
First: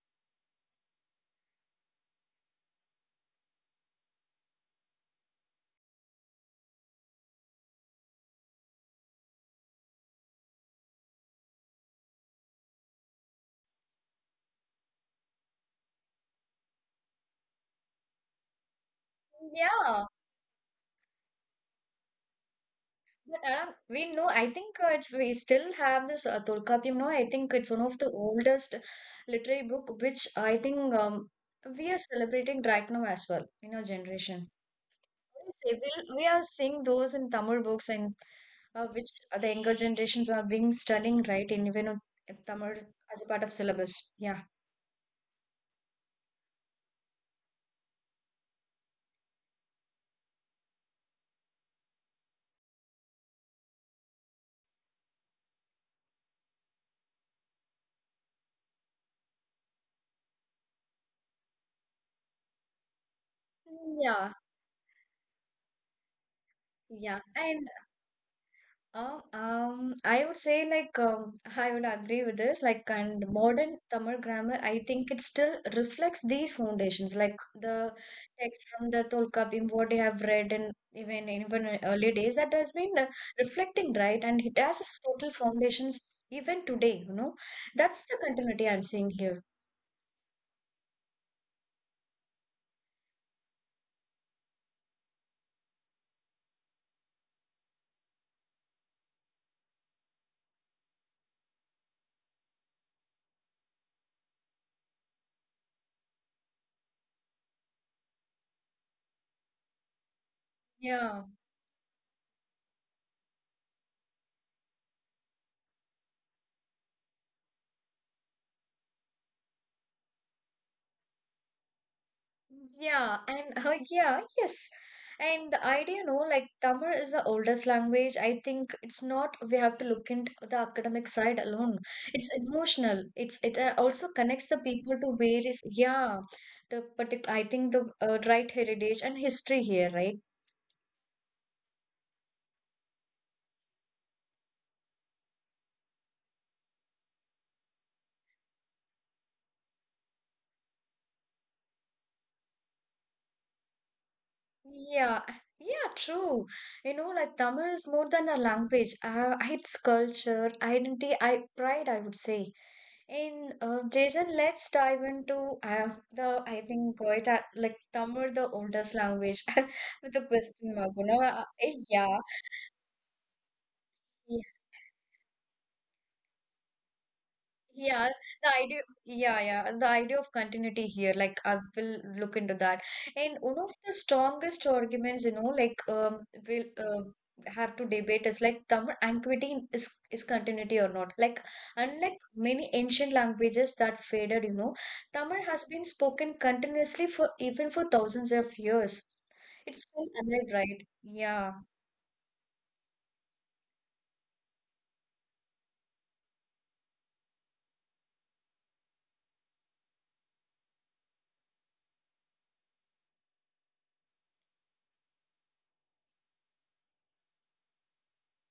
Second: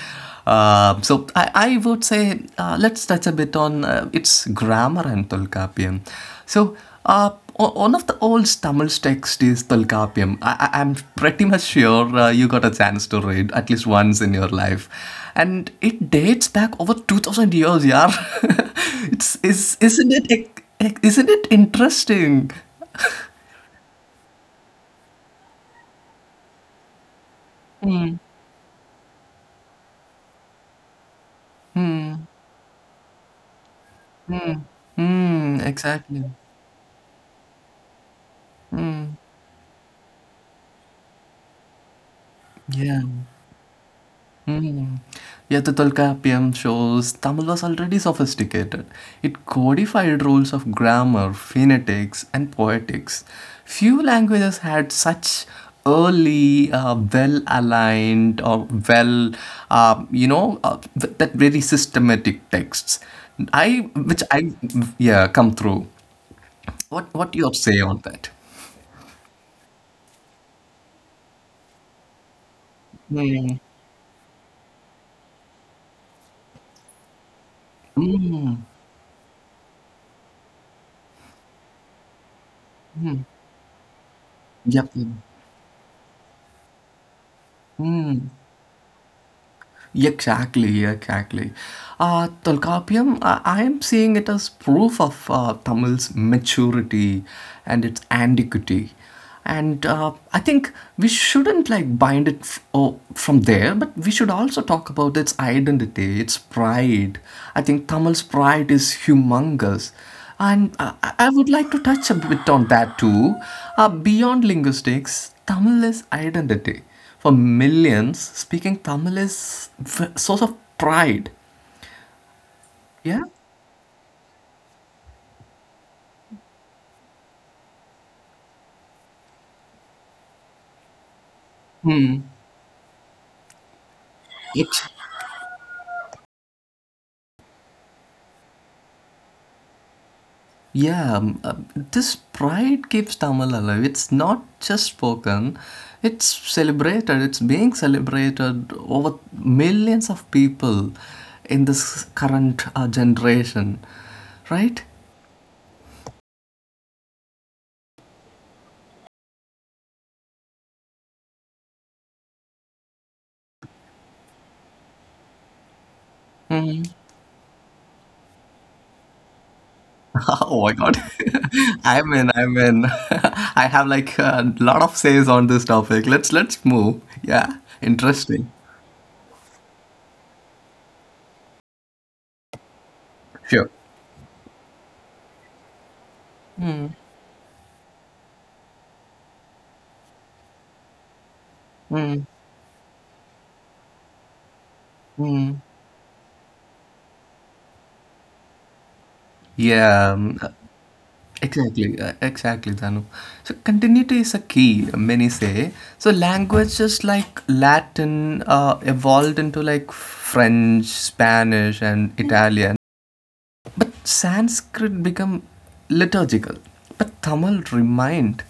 Speaker 2: I would say let's touch a bit on its grammar and Tolkapiam. So uh, one of the old Tamil text is Tolkapiam. I'm pretty much sure you got a chance to read at least once in your life, and it dates back over 2,000 years. Yeah, it's is
Speaker 1: Yeah,
Speaker 2: isn't it? Like, isn't it interesting?
Speaker 1: but we know, I think we still have this Tolkappiyam, no? I think it's one of the
Speaker 2: Mm.
Speaker 1: oldest literary book, which I think we are celebrating right now as well in our generation. Yes,
Speaker 2: Mm, exactly.
Speaker 1: We are seeing those in Tamil books and which the younger generations are being studying right in Tamil
Speaker 2: Yeah.
Speaker 1: as a part of syllabus. Yeah.
Speaker 2: Mm. Yeah, the Tolkapiyam shows Tamil was already sophisticated. It codified rules of grammar, phonetics, and poetics. Few languages had such early, well-aligned or well, you know, th- that very systematic texts. I, which
Speaker 1: Yeah,
Speaker 2: I, yeah, come through.
Speaker 1: yeah,
Speaker 2: What your
Speaker 1: and
Speaker 2: say on that?
Speaker 1: I would say like I would agree with this. Like, and modern Tamil grammar, I think it still reflects these foundations, like the text from the Tolkapim, what you have read, and even in early days that has been reflecting, right? And it has
Speaker 2: Yep.
Speaker 1: its
Speaker 2: Yep,
Speaker 1: total foundations even today. You know, that's the continuity I'm seeing here.
Speaker 2: exactly, yeah, exactly. Tolkapiam, I am seeing it as proof of Tamil's maturity and its antiquity. And I think we shouldn't like bind it from there, but we should also talk about its identity, its pride. I think Tamil's pride is humongous. And I
Speaker 1: Yeah.
Speaker 2: I would like to touch a bit on that too. Beyond linguistics, Tamil is identity. For millions, speaking Tamil is source of pride.
Speaker 1: Yeah,
Speaker 2: Yeah,
Speaker 1: and yeah, yes. And the idea, no, like Tamil is the oldest language. I think it's not we have to look into the academic side alone. It's emotional. It also connects the
Speaker 2: it
Speaker 1: people to various yeah, the particular I think the right heritage and history here, right?
Speaker 2: yeah. This pride keeps Tamil alive. It's not just spoken; it's celebrated. It's being celebrated over millions of people in this current generation, right?
Speaker 1: Yeah, yeah, true. You know, like Tamil is more than a language. It's culture, identity, I pride, I would say. In Jason, let's dive into the I think it like Tamil, the oldest language with the
Speaker 2: Oh
Speaker 1: question
Speaker 2: my
Speaker 1: mark.
Speaker 2: God!
Speaker 1: You know,
Speaker 2: I'm
Speaker 1: yeah.
Speaker 2: in. I'm in. I have like a lot of says on this topic. Let's move. Yeah,
Speaker 1: Yeah,
Speaker 2: interesting.
Speaker 1: yeah, the idea of continuity here, like I will look into that. And one
Speaker 2: Sure.
Speaker 1: of the strongest arguments, you know, like we'll have to debate is like Tamil antiquity is continuity or not. Like unlike many ancient languages that faded, you know, Tamil has been spoken continuously for thousands of years. It's still
Speaker 2: Yeah,
Speaker 1: alive, right? Yeah.
Speaker 2: exactly, exactly, Danu. So continuity is a key, many say. So languages like Latin evolved into like French, Spanish, and Italian, but Sanskrit become liturgical. But Tamil remained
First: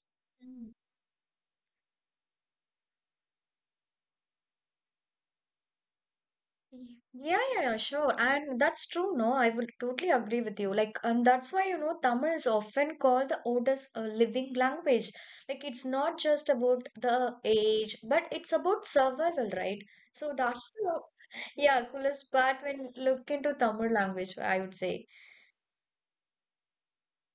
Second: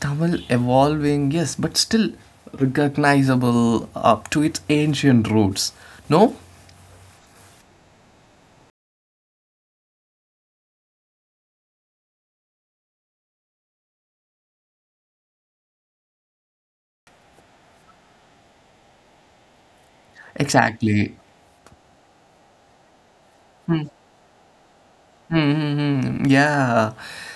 Speaker 2: Tamil
Speaker 1: Mm.
Speaker 2: evolving, yes, but still recognizable up to its ancient roots. No,
Speaker 1: Yeah, sure. And that's true, no? I will totally agree with you. Like, and that's why, you know, Tamil is often called the oldest living language. Like, it's not just about the age, but it's about survival, right? So that's the,
Speaker 2: exactly.
Speaker 1: yeah, coolest part when look into
Speaker 2: Hmm.
Speaker 1: Tamil language, I would say.
Speaker 2: Mm-hmm. Yeah.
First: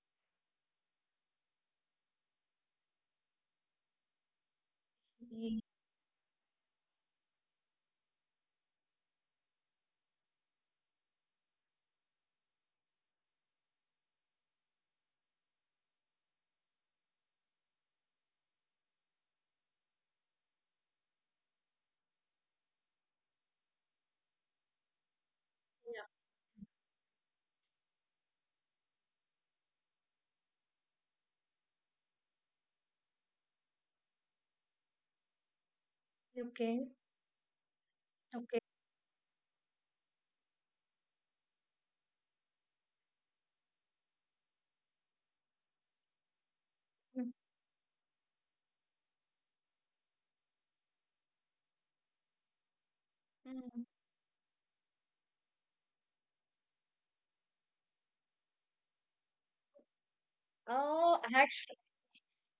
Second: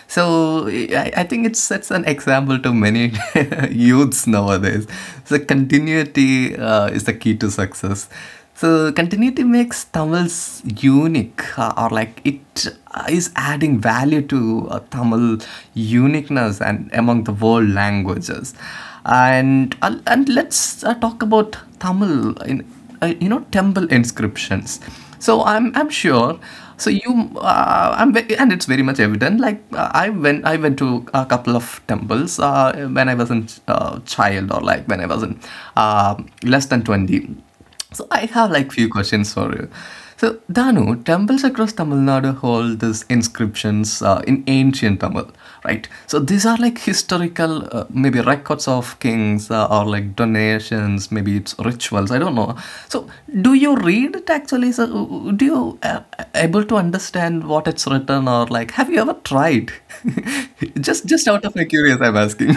Speaker 2: So I think it sets an example to many youths nowadays. So
Speaker 1: Mm.
Speaker 2: continuity is the key to success. So continuity makes Tamil's unique, or like it is adding value to Tamil uniqueness and among the world languages. And let's talk about Tamil in temple inscriptions. So I'm
Speaker 1: Yeah.
Speaker 2: sure. So you and it's very much evident like I went to a couple of temples when I was a child or like when I was in uh, less than
Speaker 1: Okay,
Speaker 2: 20. So I have
Speaker 1: okay.
Speaker 2: like few questions for you. So Danu, temples across Tamil Nadu hold these inscriptions in ancient Tamil, right? So these are like
Speaker 1: Mm.
Speaker 2: historical maybe records of kings, or like donations, maybe it's rituals, I don't know. So do you
Speaker 1: Mm.
Speaker 2: read it actually? So do you able to understand what it's written, or like have you ever tried? just
Speaker 1: Oh,
Speaker 2: just out of my
Speaker 1: actually,
Speaker 2: curious I'm asking.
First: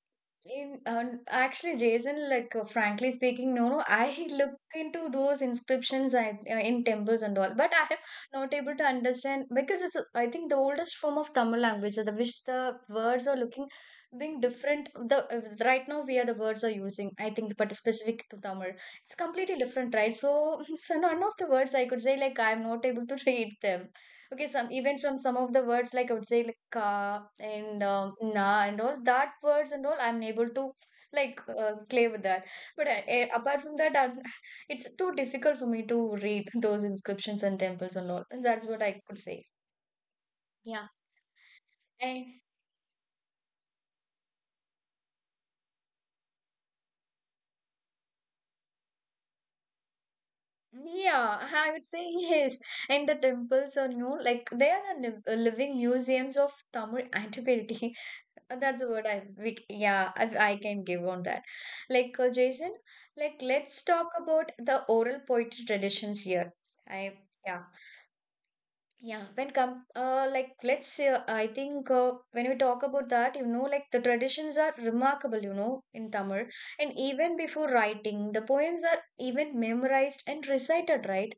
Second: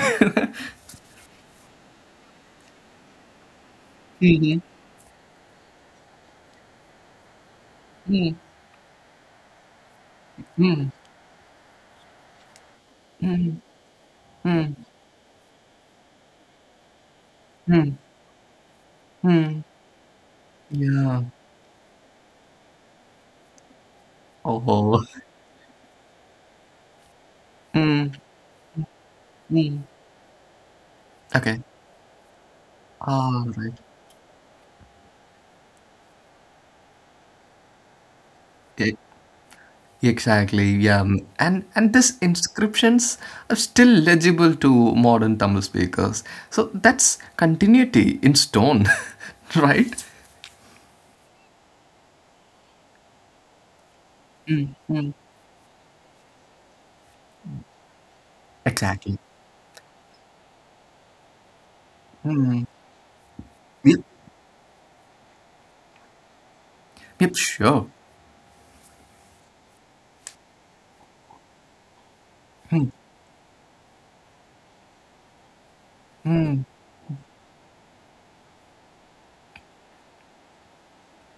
Speaker 1: in actually, Jason, like frankly speaking, no, no, I look into those inscriptions in temples and all, but I
Speaker 2: Hmm.
Speaker 1: am not able to understand because it's I think the
Speaker 2: Hmm.
Speaker 1: oldest form of Tamil language, the which the words are
Speaker 2: Hmm.
Speaker 1: looking being
Speaker 2: Hmm.
Speaker 1: different. The right now we are the words are using, I think, but
Speaker 2: Hmm.
Speaker 1: specific to Tamil, it's completely
Speaker 2: Hmm.
Speaker 1: different, right? So, so
Speaker 2: Yeah.
Speaker 1: none of the words I could say like I'm not able to read them. Okay, some even
Speaker 2: Oh.
Speaker 1: from some of the words, like I would say, like ka and
Speaker 2: Mm.
Speaker 1: na and all that words
Speaker 2: Mm.
Speaker 1: and all I'm able to like
Speaker 2: Okay.
Speaker 1: play with that, but
Speaker 2: All
Speaker 1: apart
Speaker 2: right.
Speaker 1: from that I'm, it's too difficult for me to read those inscriptions and temples and all. That's what I could say.
Speaker 2: Exactly,
Speaker 1: Yeah.
Speaker 2: yeah. And these
Speaker 1: And
Speaker 2: inscriptions are still legible to modern Tamil speakers. So that's continuity in stone, right?
Speaker 1: yeah, I would say yes. And the temples are new, like they are the
Speaker 2: Mm,
Speaker 1: living museums of Tamil antiquity. That's the word
Speaker 2: exactly.
Speaker 1: I we, c- yeah, I can give on that. Like Jason, like let's
Speaker 2: Yep,
Speaker 1: talk about the oral poetry traditions here. I
Speaker 2: yep,
Speaker 1: yeah,
Speaker 2: sure.
Speaker 1: yeah, when come like let's say I think when we talk about that, you know, like the traditions are remarkable, you know, in Tamil, and even before writing the poems are even memorized and recited, right.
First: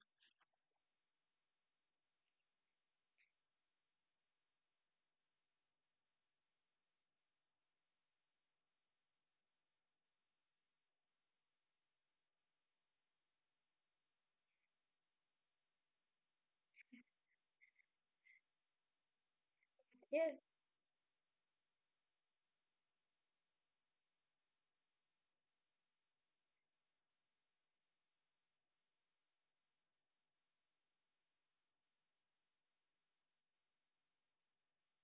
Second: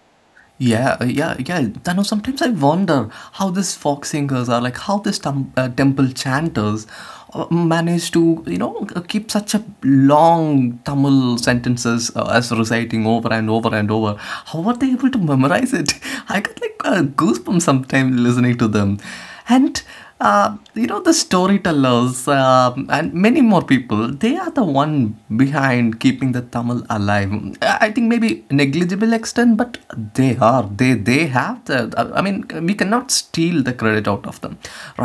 Speaker 2: Yeah, yeah. I know sometimes I wonder how these folk singers are like how these temple chanters manage to, you know, keep such a long Tamil sentences as reciting over and over and over. How are they able to memorize it? I got like goosebumps sometimes listening to them. And you know the storytellers and many more people, they are the one behind keeping the Tamil alive. I think maybe negligible extent, but they are they have the, I mean, we cannot steal the credit out of them,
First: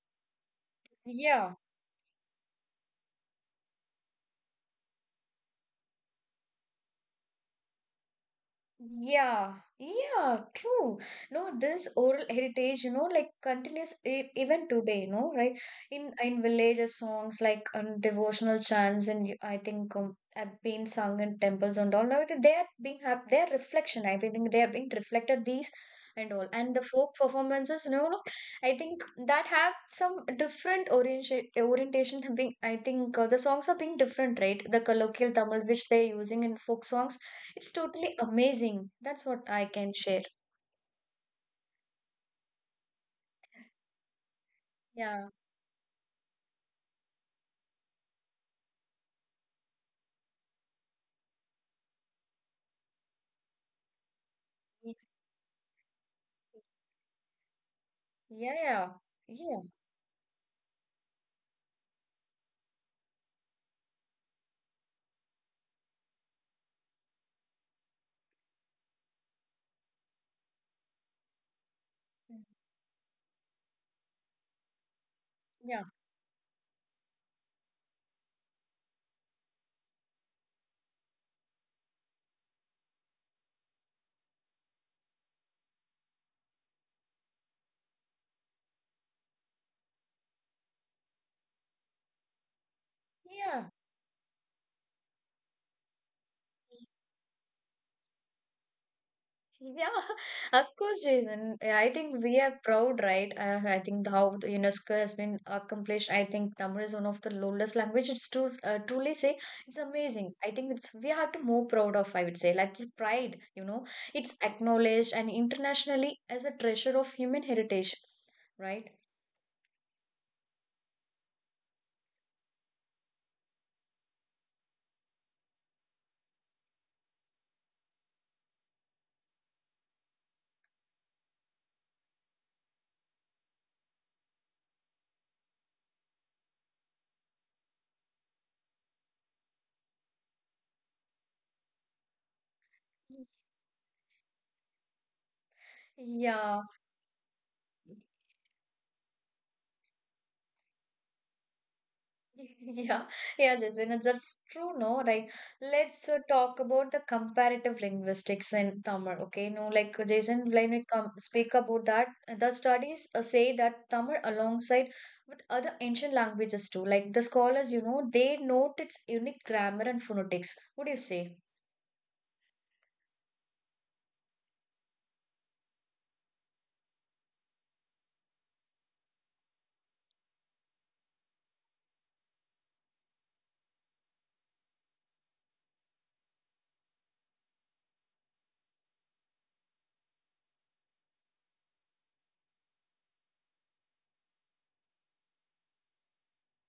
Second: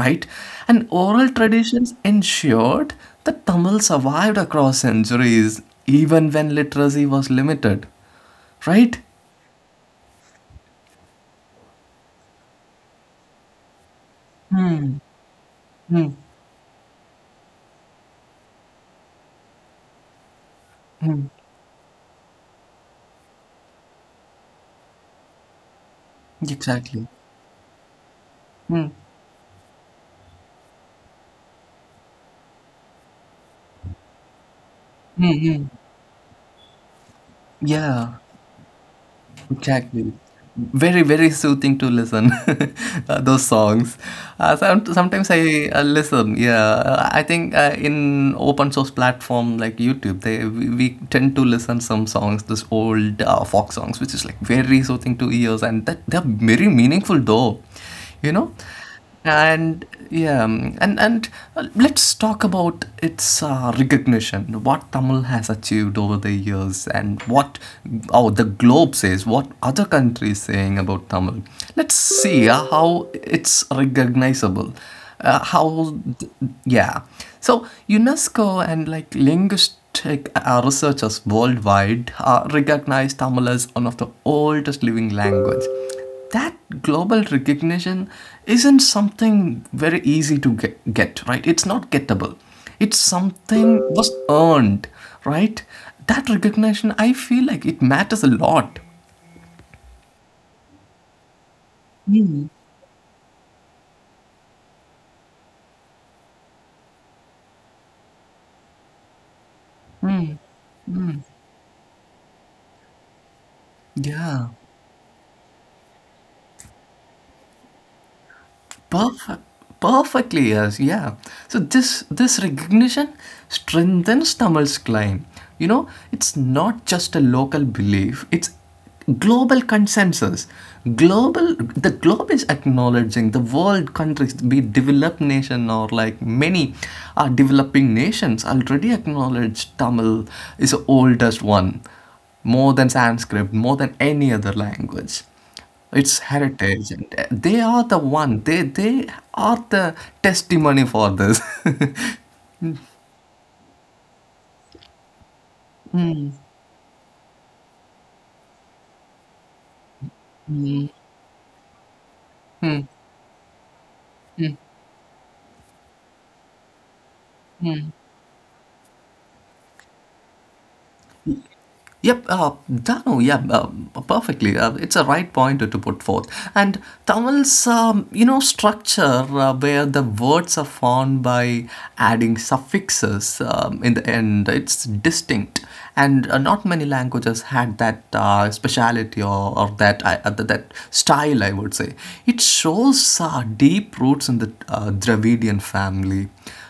Speaker 2: right? And oral
Speaker 1: Yeah.
Speaker 2: traditions ensured that Tamil survived across centuries even when literacy was limited, right?
Speaker 1: Yeah, yeah, true. No, this oral heritage, you know, like continues e even today, you know, right?
Speaker 2: Hmm.
Speaker 1: In villages, songs like devotional chants, I think have been sung
Speaker 2: Hmm.
Speaker 1: in temples and all. Now it is they are being have their reflection. I think they are being reflected these and all, and the
Speaker 2: Exactly.
Speaker 1: folk performances, you know, no, I
Speaker 2: Hmm.
Speaker 1: think that have some different orientation. Being, I think the songs are being different, right? The
Speaker 2: Hmm.
Speaker 1: colloquial
Speaker 2: Hmm.
Speaker 1: Tamil which they're using in folk songs, it's totally
Speaker 2: Yeah.
Speaker 1: amazing. That's what I can
Speaker 2: Exactly.
Speaker 1: share.
Speaker 2: Very, very soothing to listen, those songs.
Speaker 1: Yeah.
Speaker 2: Sometimes I listen, yeah. I think in open source platform like YouTube, we tend to listen some songs, this old folk songs, which is like very
Speaker 1: Y-
Speaker 2: soothing to ears, and that they're very meaningful though, you
Speaker 1: Yeah,
Speaker 2: know?
Speaker 1: yeah. Yeah.
Speaker 2: And yeah, and let's talk about its recognition, what Tamil has achieved over the years, and what, oh, the globe says, what other countries saying about Tamil. Let's
Speaker 1: Mm.
Speaker 2: see how it's recognizable, uh, how
Speaker 1: Yeah.
Speaker 2: th- yeah. So UNESCO and like linguistic researchers worldwide recognize Tamil as one of the oldest living language. That global recognition isn't something very easy to get, right? It's not gettable. It's
Speaker 1: Yeah.
Speaker 2: something was earned, right? That recognition I feel like it matters a lot.
Speaker 1: Yeah. Of course, Jason. I think we are proud, right? I think how the UNESCO has been accomplished. I think Tamil is one of the oldest language. It's true, truly say it's amazing. I think it's we have to more proud of, I would say. Like it's pride, you know. It's
Speaker 2: Yeah.
Speaker 1: acknowledged and internationally as a treasure of human heritage, right?
Speaker 2: Perfect. Perfectly, yes, yeah. So this recognition strengthens Tamil's claim. You know, it's not just a local belief; it's global consensus. Global, the globe is acknowledging, the world countries, be it developed nation or like many are developing nations, already acknowledge Tamil is the oldest one, more than Sanskrit, more than any other language. It's
Speaker 1: Yeah.
Speaker 2: heritage. They are the one. They are the testimony for this.
Speaker 1: Yeah, yeah, Jason, that's true, no? Like, let's talk about the comparative linguistics in Tamil, okay? No, like, Jason, when we come speak about that, the studies say that Tamil, alongside with other ancient languages too, like the scholars, you know, they note its unique grammar and phonetics. What do you say?
Speaker 2: Yep, Danu, yeah, perfectly. It's a right point to put forth. And Tamil's, structure where the words are formed by adding suffixes in the end, it's distinct. And not many languages had that speciality or that that style, I would say. It shows deep roots in the Dravidian family,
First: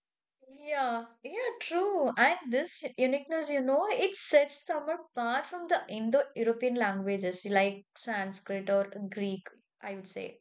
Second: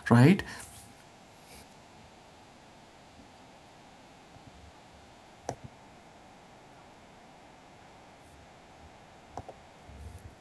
Speaker 2: right?
Speaker 1: Yeah, yeah, true. And this uniqueness, you know, it sets them apart from the Indo-European languages like Sanskrit or Greek, I would say.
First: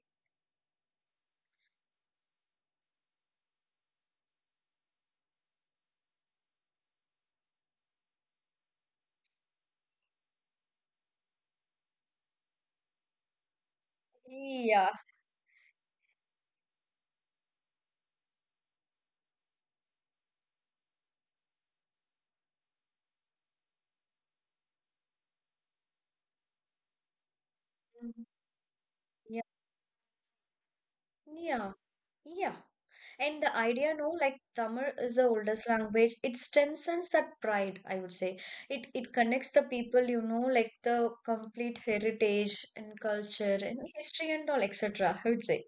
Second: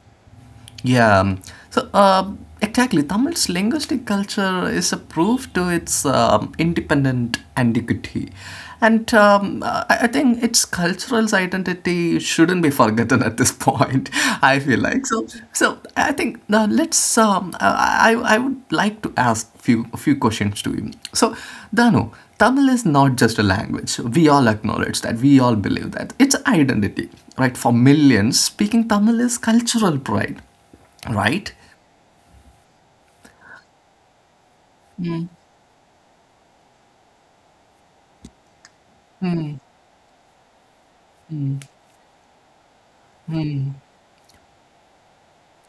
Speaker 2: Yeah. Um, so, exactly, Tamil's linguistic culture is a proof to its independent antiquity. And I think its cultural identity shouldn't be forgotten at this point, I feel
Speaker 1: Yeah.
Speaker 2: like. So, so I think now let's, I would like to ask a few questions to you. So, Danu, Tamil is not just a language. We all acknowledge that. We all believe that. It's identity, right? For
Speaker 1: Mhm.
Speaker 2: millions, speaking Tamil is
Speaker 1: Yeah,
Speaker 2: cultural pride, right?
Speaker 1: yeah, yeah. And the idea, no, like Tamil is the oldest language. It strengthens that pride, I would say. It connects the people, you know, like the complete heritage and culture and history and all, etc. I would say.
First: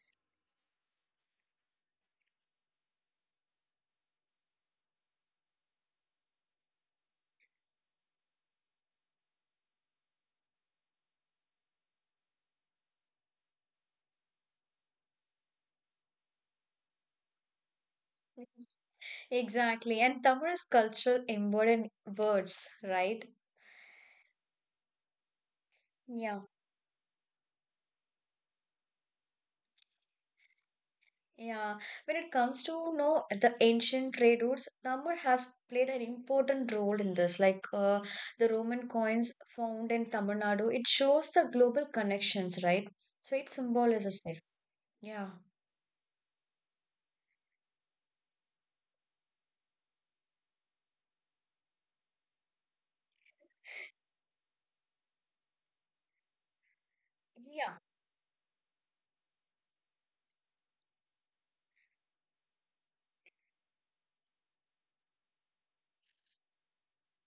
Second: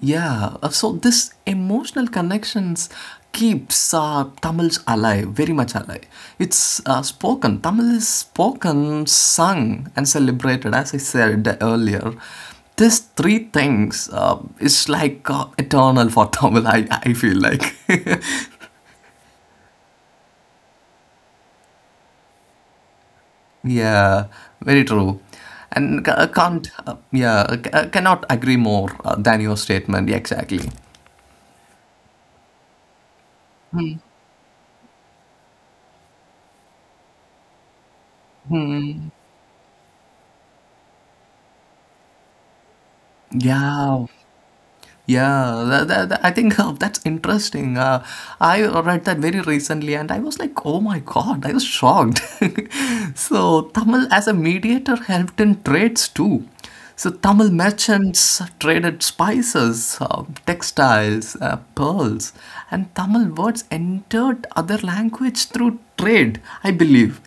Speaker 2: Yeah uh, so this emotional connections keeps Tamils alive, very much alive. It's spoken Tamil is spoken, sung and celebrated as I said earlier. These three things is like eternal for Tamil, I feel like.
Speaker 1: Exactly. And Tamil is cultural embodied in words, right?
Speaker 2: Yeah, very true. And
Speaker 1: Yeah.
Speaker 2: can't, cannot agree more than your statement, exactly.
Speaker 1: Yeah, when it comes to you know the ancient trade routes, Tamar has played an important role in this. Like the Roman coins found in Tamil Nadu, it shows the global connections, right? So it
Speaker 2: Yeah.
Speaker 1: symbolizes it. Yeah,
Speaker 2: Yeah, I think that's interesting. I read that very recently and I was like, oh my god, I was shocked. So, Tamil as a mediator helped in trades too. So, Tamil
Speaker 1: yeah,
Speaker 2: merchants traded spices, textiles, pearls, and Tamil words entered other language through trade, I believe.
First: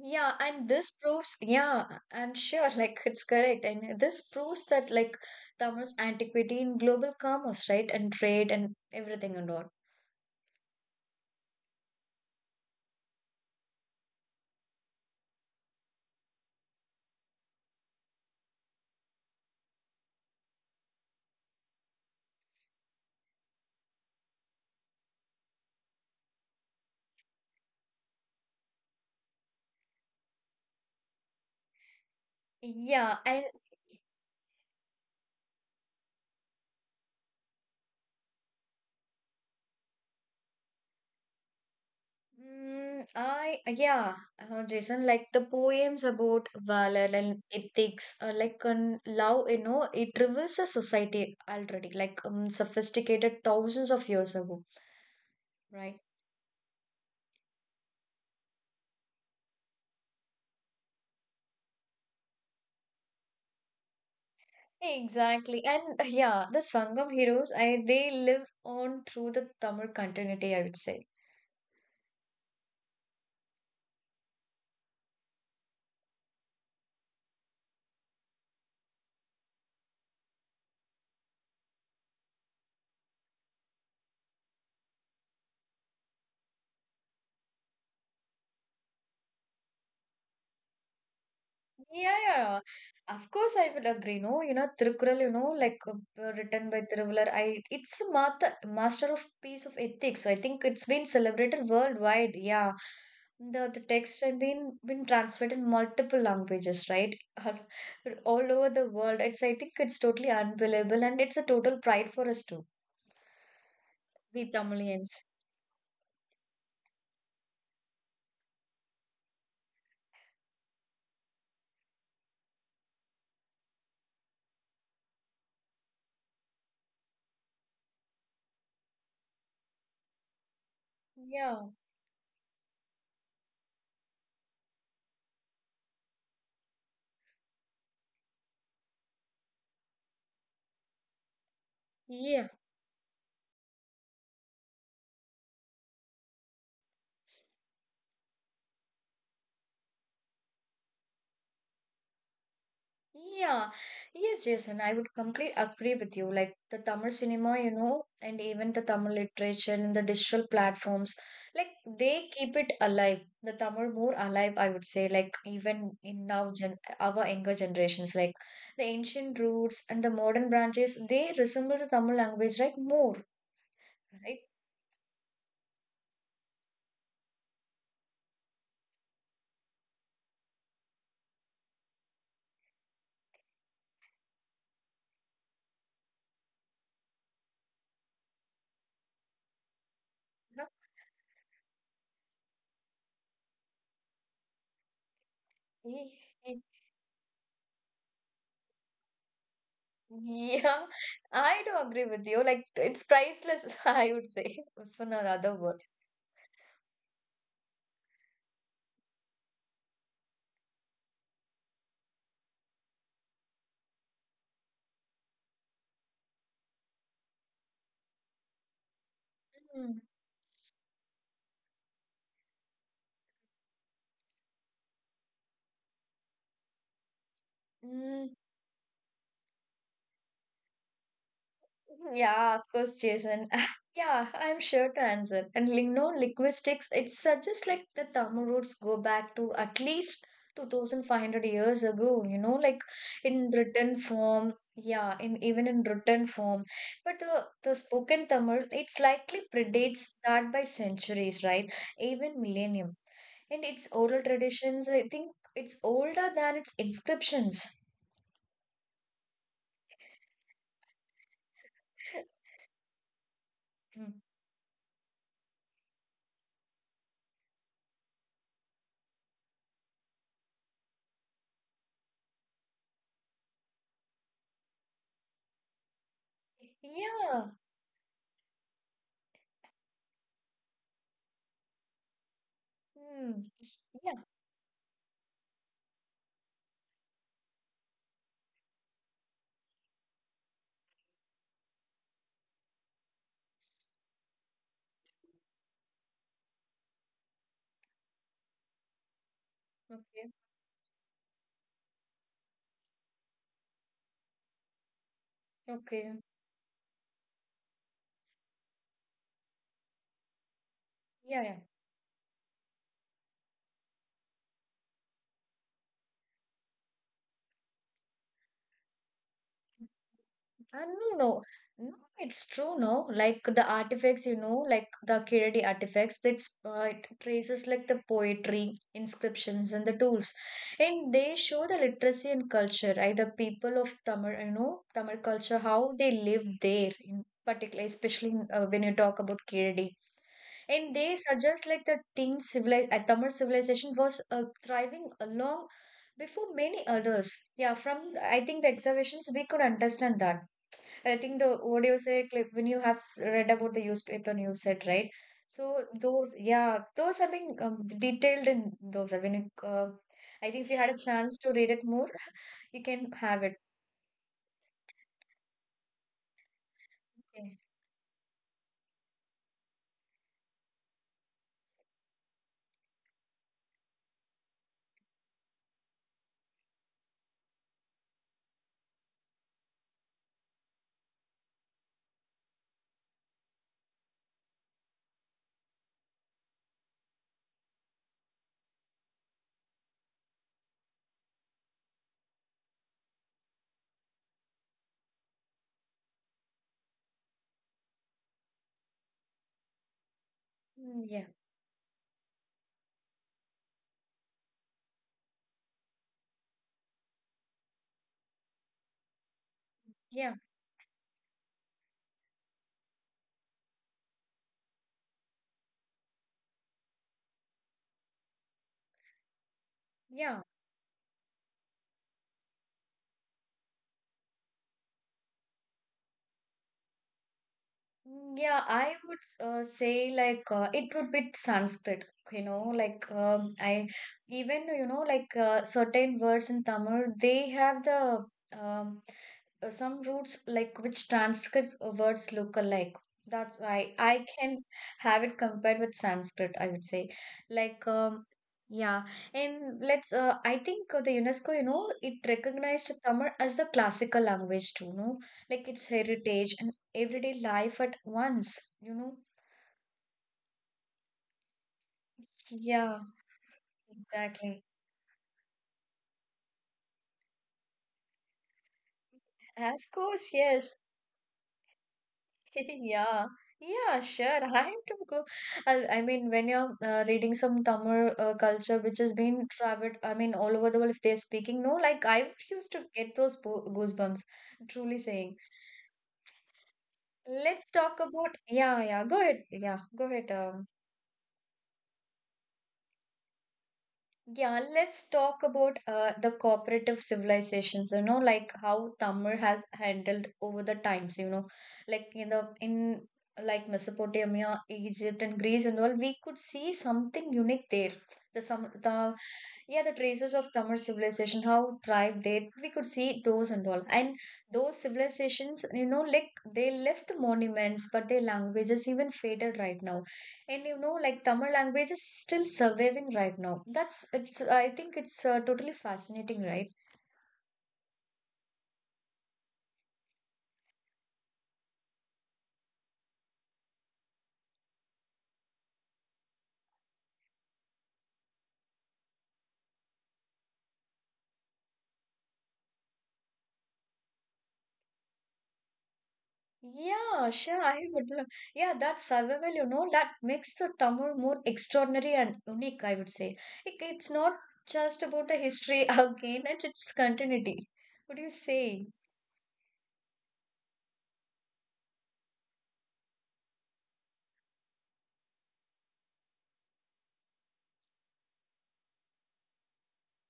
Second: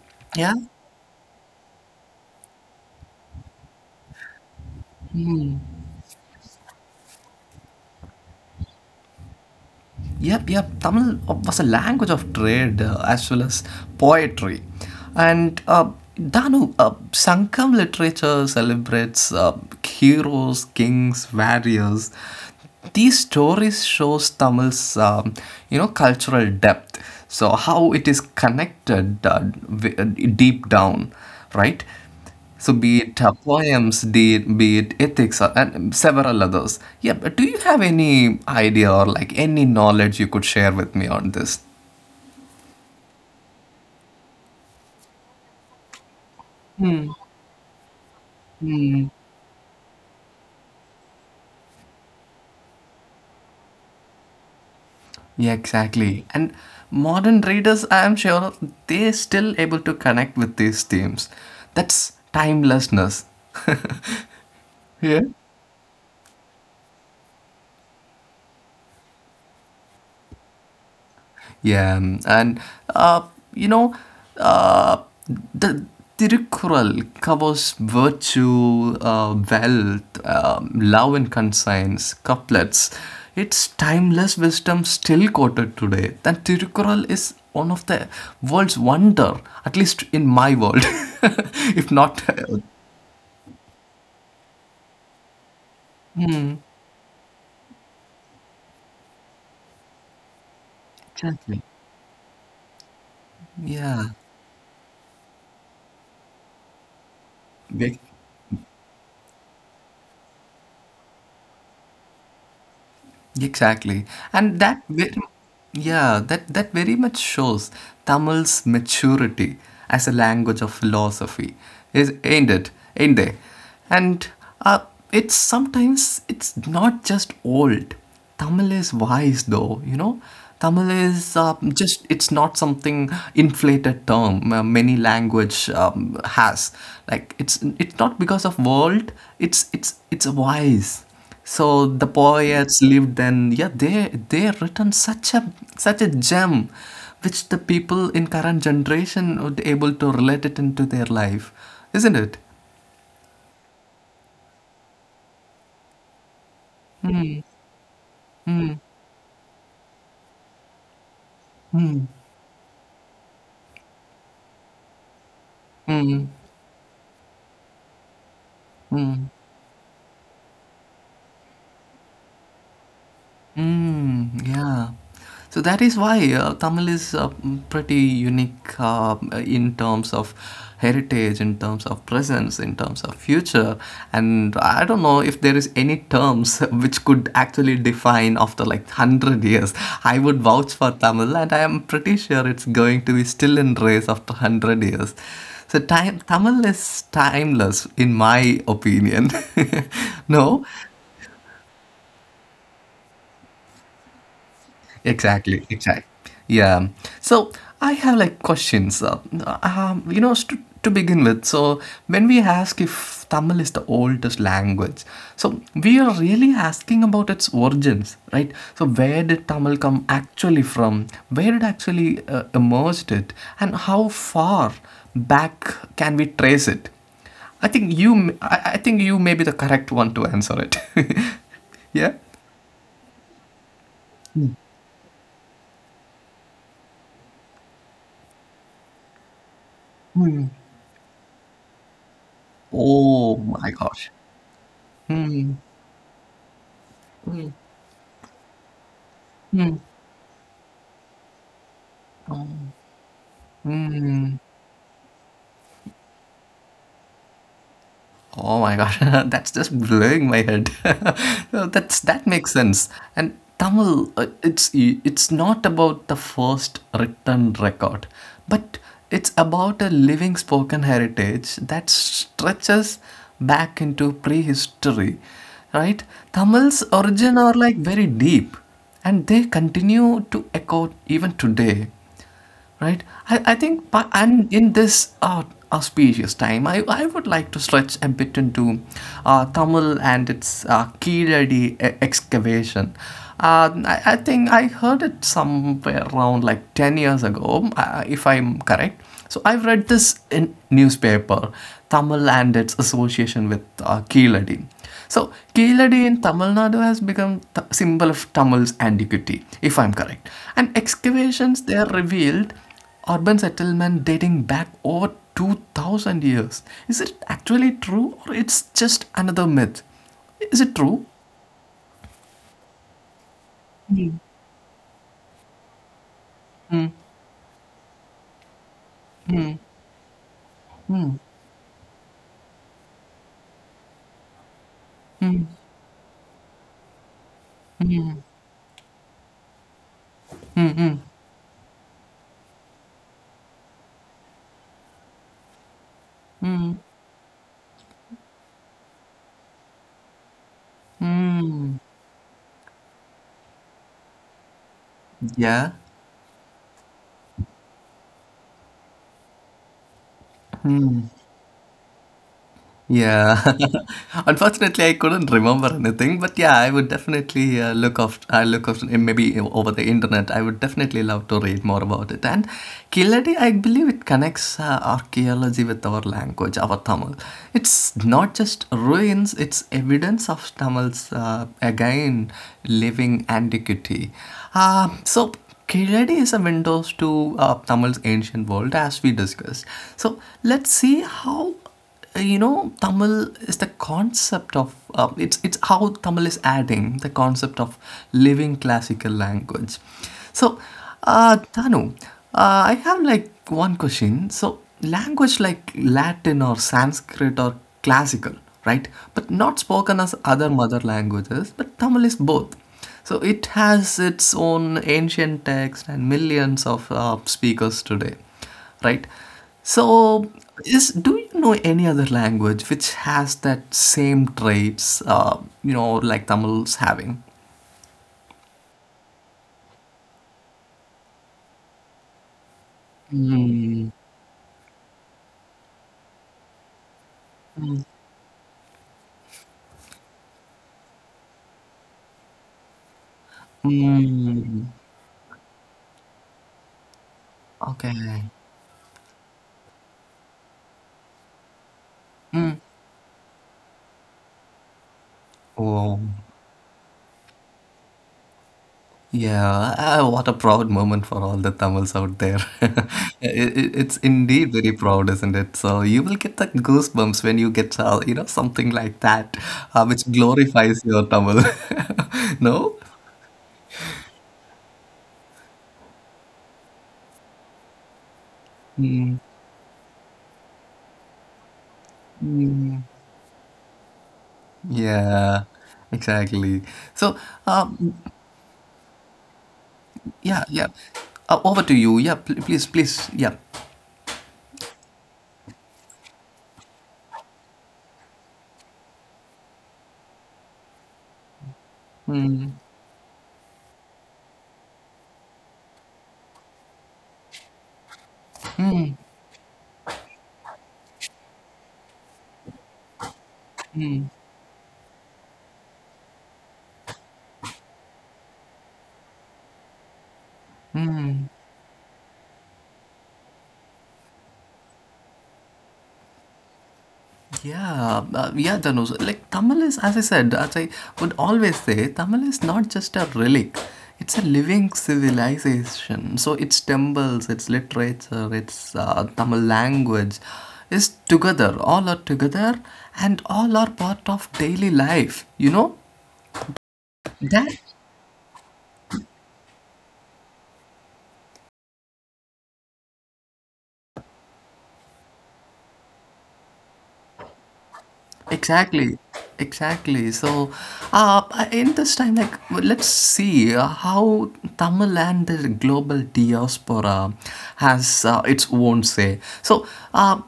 Speaker 1: yeah,
Speaker 2: Yeah.
Speaker 1: and this proves, yeah, I'm sure, like it's correct. And this proves that like Tamar's antiquity in global commerce, right, and trade and everything and all.
Speaker 2: Yep, yep. Tamil was a language of trade as well as poetry. And Danu, Sankam literature celebrates heroes, kings, warriors. These stories shows Tamil's you know, cultural depth. So how it is connected, wi- uh, deep down, right? So be
Speaker 1: Yeah,
Speaker 2: it
Speaker 1: and
Speaker 2: poems, be it ethics, and several others. Yeah, but do you have any idea or like any knowledge you could share with me on this?
Speaker 1: mm, I yeah, Jason, like the poems about valor and ethics, like on love, you know, it reveals a society already, like sophisticated thousands of years ago,
Speaker 2: Yeah,
Speaker 1: right?
Speaker 2: exactly. And modern readers, I am sure, they're still able to connect with these themes. That's timelessness. Yeah.
Speaker 1: Exactly, and yeah, the Sangam heroes, I they live on through the Tamil continuity, I would say.
Speaker 2: Yeah, mm, and uh, you know, uh, the Tirukkural covers virtue, wealth, love and conscience, couplets. Its timeless wisdom still quoted today. That Tirukkural is one of the world's wonder, at least in my world, if
Speaker 1: Yeah,
Speaker 2: not.
Speaker 1: yeah. yeah. Of course, I would agree. No, you know, Tirukural, you know, like written by Tiruvalar, I it's a master, master of piece of ethics. So I think it's been
Speaker 2: Exactly.
Speaker 1: celebrated worldwide. Yeah, the
Speaker 2: Yeah.
Speaker 1: text has been translated in multiple languages, right? All,
Speaker 2: Big.
Speaker 1: all over the world. It's I think it's totally unbelievable, and it's a total pride for us too,
Speaker 2: Exactly.
Speaker 1: we
Speaker 2: And that very,
Speaker 1: Tamilians.
Speaker 2: yeah, that that very much shows Tamil's maturity as a language of philosophy. Is ain't it? Ain't they? And uh, it's sometimes it's not just old. Tamil is wise though, you know. Tamil is
Speaker 1: Yeah,
Speaker 2: just it's not something inflated term many language has. Like it's not because of world, it's it's wise. So the
Speaker 1: yeah.
Speaker 2: poets lived then, yeah, they written such a such a gem, which the people in current generation would able to relate it into their life, isn't it?
Speaker 1: Yeah, yes, Jason, I would completely agree with you. Like the Tamil cinema, you know, and even the Tamil literature and the digital platforms, like they keep it alive. The Tamil more alive, I would say, like even in now gen our younger generations, like the
Speaker 2: Mm.
Speaker 1: ancient roots and the modern branches, they resemble the Tamil language, right? More,
Speaker 2: Mm,
Speaker 1: right?
Speaker 2: yeah. So that is why Tamil is pretty unique in terms of heritage, in terms of presence, in terms of future. And I don't know if there is any terms which could actually define after like 100 years. I would
Speaker 1: No?
Speaker 2: vouch for Tamil, and I am pretty sure it's going to be still in race after 100 years. So
Speaker 1: Ye-
Speaker 2: time,
Speaker 1: ye-
Speaker 2: Tamil is timeless, in my opinion. No?
Speaker 1: Yeah, I do agree with you. Like it's priceless, I would say, for another
Speaker 2: Exactly,
Speaker 1: word.
Speaker 2: exactly. Yeah. So I have like questions. You know, to begin with, so when we ask if Tamil is the oldest language, so we are really asking about its origins, right? So where did Tamil come actually from? Where it actually emerged it, and how far back can we trace it? I think you,
Speaker 1: Mm.
Speaker 2: m- I I think you may be the correct one to answer it. Yeah.
Speaker 1: Yeah, of course, Jason. Yeah, I'm sure to answer. And ling- no linguistics, it suggests like the Tamil roots go back to at least
Speaker 2: Hmm.
Speaker 1: 2500 years ago, you know, like
Speaker 2: Oh
Speaker 1: in
Speaker 2: my
Speaker 1: written
Speaker 2: gosh.
Speaker 1: form. Yeah, in
Speaker 2: Hmm.
Speaker 1: even in written form. But the spoken Tamil, it's likely predates that by centuries, right? Even millennium. And its
Speaker 2: Hmm.
Speaker 1: oral traditions, I think it's older than its inscriptions.
Speaker 2: Oh my god, that's just blowing my head. No, that's that makes sense. And
Speaker 1: Mm.
Speaker 2: Tamil, it's not about the first written record, but it's about a living spoken heritage that stretches back into prehistory, right? Tamil's origin
Speaker 1: Yeah,
Speaker 2: are like very deep, and they continue to echo even today, right? I,
Speaker 1: hmm.
Speaker 2: I think,
Speaker 1: Yeah.
Speaker 2: and in this auspicious time, I would like to stretch a bit into Tamil and its Kiradi excavation. I think I heard it somewhere around like 10 years ago, if I'm correct. So I've read this
Speaker 1: Okay.
Speaker 2: in newspaper, Tamil and its association with Kiradi. So, Keladi
Speaker 1: Okay.
Speaker 2: in Tamil Nadu has become the symbol of Tamil's antiquity, if I'm correct. And
Speaker 1: Yeah. Yeah.
Speaker 2: excavations there revealed urban settlement dating back over 2000 years. Is it actually true or it's just another myth? Is it
Speaker 1: And
Speaker 2: true?
Speaker 1: no. It's true. No, like the artifacts, you know, like the Kiradi artifacts. That's it traces like the poetry, inscriptions, and the tools, and they show the literacy and culture. Right, the people of Tamil, you know, Tamil culture, how they live there in particular, especially when you talk about Kiradi. And they suggest like the teen civilized Tamil civilization was thriving along before many others. Yeah, from I think the observations we could understand that. I think the what do you say like when you have read about the newspaper you said right.
Speaker 2: Yeah.
Speaker 1: So those, yeah, those have been detailed in those. I mean, I think if you had a chance to read it more, you can have it.
Speaker 2: Yeah. Unfortunately, I couldn't remember anything, but yeah, I would
Speaker 1: Okay.
Speaker 2: definitely look off. I look off maybe over the internet. I would definitely love to read more about it. And Killadi, I believe it connects archaeology with our language, our Tamil. It's not just ruins; it's evidence of Tamil's again living antiquity. So Kiradi is a window to Tamil's ancient world, as we discussed. So let's see how you know, tamil is the concept of it's how Tamil is adding the concept of living classical language. So
Speaker 1: Yeah,
Speaker 2: tanu I have like one question. So language like Latin or Sanskrit or classical, right, but not spoken as
Speaker 1: yeah,
Speaker 2: other mother languages, but Tamil is both. So it has its own ancient text and millions of speakers today, right? So,
Speaker 1: yeah.
Speaker 2: is, do you know any other language which has that same traits, you know, like Tamil's having?
Speaker 1: Yeah, I would say like it would be Sanskrit, you know, like I even you know like certain words in Tamil they have the um, some roots like which transcript words look alike. That's why I can
Speaker 2: Mm,
Speaker 1: have it compared with Sanskrit, I would say. Like
Speaker 2: okay.
Speaker 1: yeah, and let's I think the UNESCO, you know, it
Speaker 2: Mm.
Speaker 1: recognized Tamil as the classical language too, no? Like its
Speaker 2: Oh,
Speaker 1: heritage everyday life at once, you know?
Speaker 2: yeah. Ah, what a proud moment for all the Tamils out there.
Speaker 1: Yeah,
Speaker 2: It's indeed
Speaker 1: exactly.
Speaker 2: very proud, isn't it? So you will get the goosebumps when you get, you know, something like that,
Speaker 1: Of
Speaker 2: which
Speaker 1: course, yes.
Speaker 2: glorifies your Tamil. No?
Speaker 1: Yeah. Yeah, sure. I am to go. I mean, when you're reading some Tamil culture, which has
Speaker 2: Hmm.
Speaker 1: been traveled, I mean, all over the world, if they're speaking, no, like I used to get those goosebumps, truly saying.
Speaker 2: Yeah, exactly. So,
Speaker 1: Let's
Speaker 2: um,
Speaker 1: talk about. Yeah, yeah. Go ahead. Yeah, go ahead.
Speaker 2: yeah, yeah. Over to you. Yeah, please, please. Yeah,
Speaker 1: Yeah, let's talk about the cooperative civilizations, you know, like how Tamir has handled over the times, you know, like in like Mesopotamia, Egypt and Greece and all, we could see something unique there. The some the Yeah, the traces of Tamil civilization, how thrived they we could see those and all. And those civilizations, you know, like they left monuments, but their languages even faded right now. And you know, like Tamil language is still surviving right now. That's it's. I think it's totally fascinating, right?
Speaker 2: yeah, yeah. Dhanush, like Tamil is, as I said, as I would always say, Tamil is not just a relic. It's a living civilization. So its temples, its literature, its Tamil language is together. All are together, and all are part of daily life. You know
Speaker 1: Yeah,
Speaker 2: that.
Speaker 1: sure. I would. Yeah, that survival, you know, that makes the Tamil more extraordinary and unique. I would say it's not just about the history again; it's its continuity. What do you say?
Speaker 2: Exactly, exactly. So, uh, in this time, like, let's see how Tamil and the global diaspora has its own say. So, uh,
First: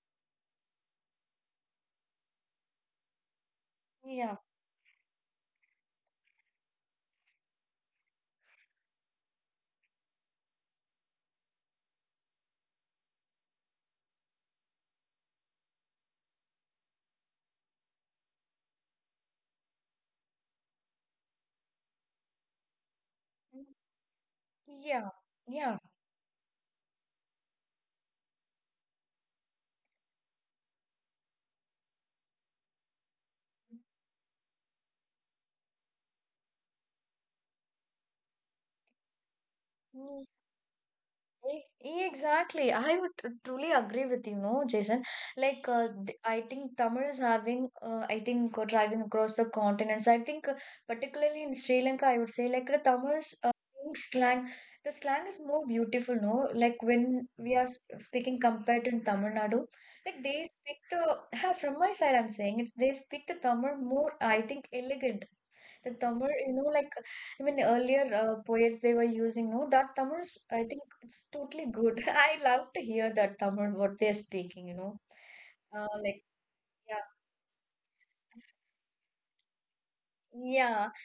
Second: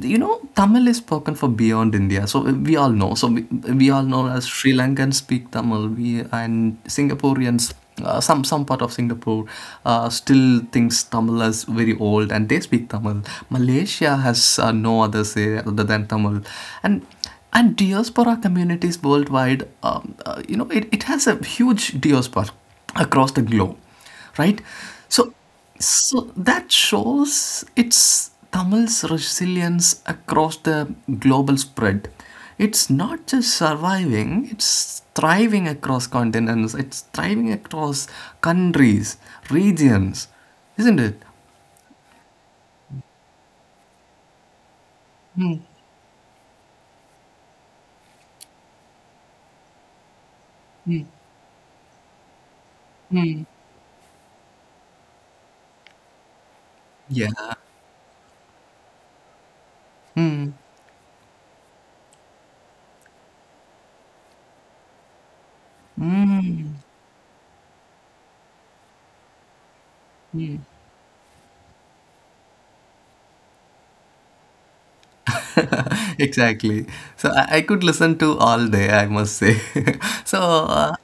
Speaker 2: you know, Tamil is spoken for beyond India. So we all know. So we all know
Speaker 1: Yeah,
Speaker 2: as Sri Lankans speak Tamil. We and Singaporeans. Some part of Singapore still thinks Tamil as very old, and they speak Tamil. Malaysia has no other say other than Tamil, and diaspora communities worldwide, you know, it has a huge diaspora across the globe, right?
Speaker 1: yeah,
Speaker 2: So
Speaker 1: yeah.
Speaker 2: so that shows its Tamil's resilience across the global spread. It's not just surviving, it's thriving across continents, it's thriving across countries, regions, isn't it?
Speaker 1: E- Exactly. I would truly agree with you, no, Jason. Like, I think Tamil is having, I think, driving across the continents. I think, particularly in Sri Lanka, I would say, like, the Tamil's slang, the slang is more beautiful, no? Like, when
Speaker 2: Yeah.
Speaker 1: we are sp speaking compared to in Tamil Nadu, like, they speak the, from my side, I'm saying, it's they speak the Tamil more, I think, elegant the Tamil, you know, like even earlier poets they were using, no, that Tamil's, I think it's totally good. I love to hear that Tamil, what they're speaking, you know. Like,
Speaker 2: Exactly.
Speaker 1: yeah,
Speaker 2: So I could listen to all day, I must say. So
Speaker 1: yeah,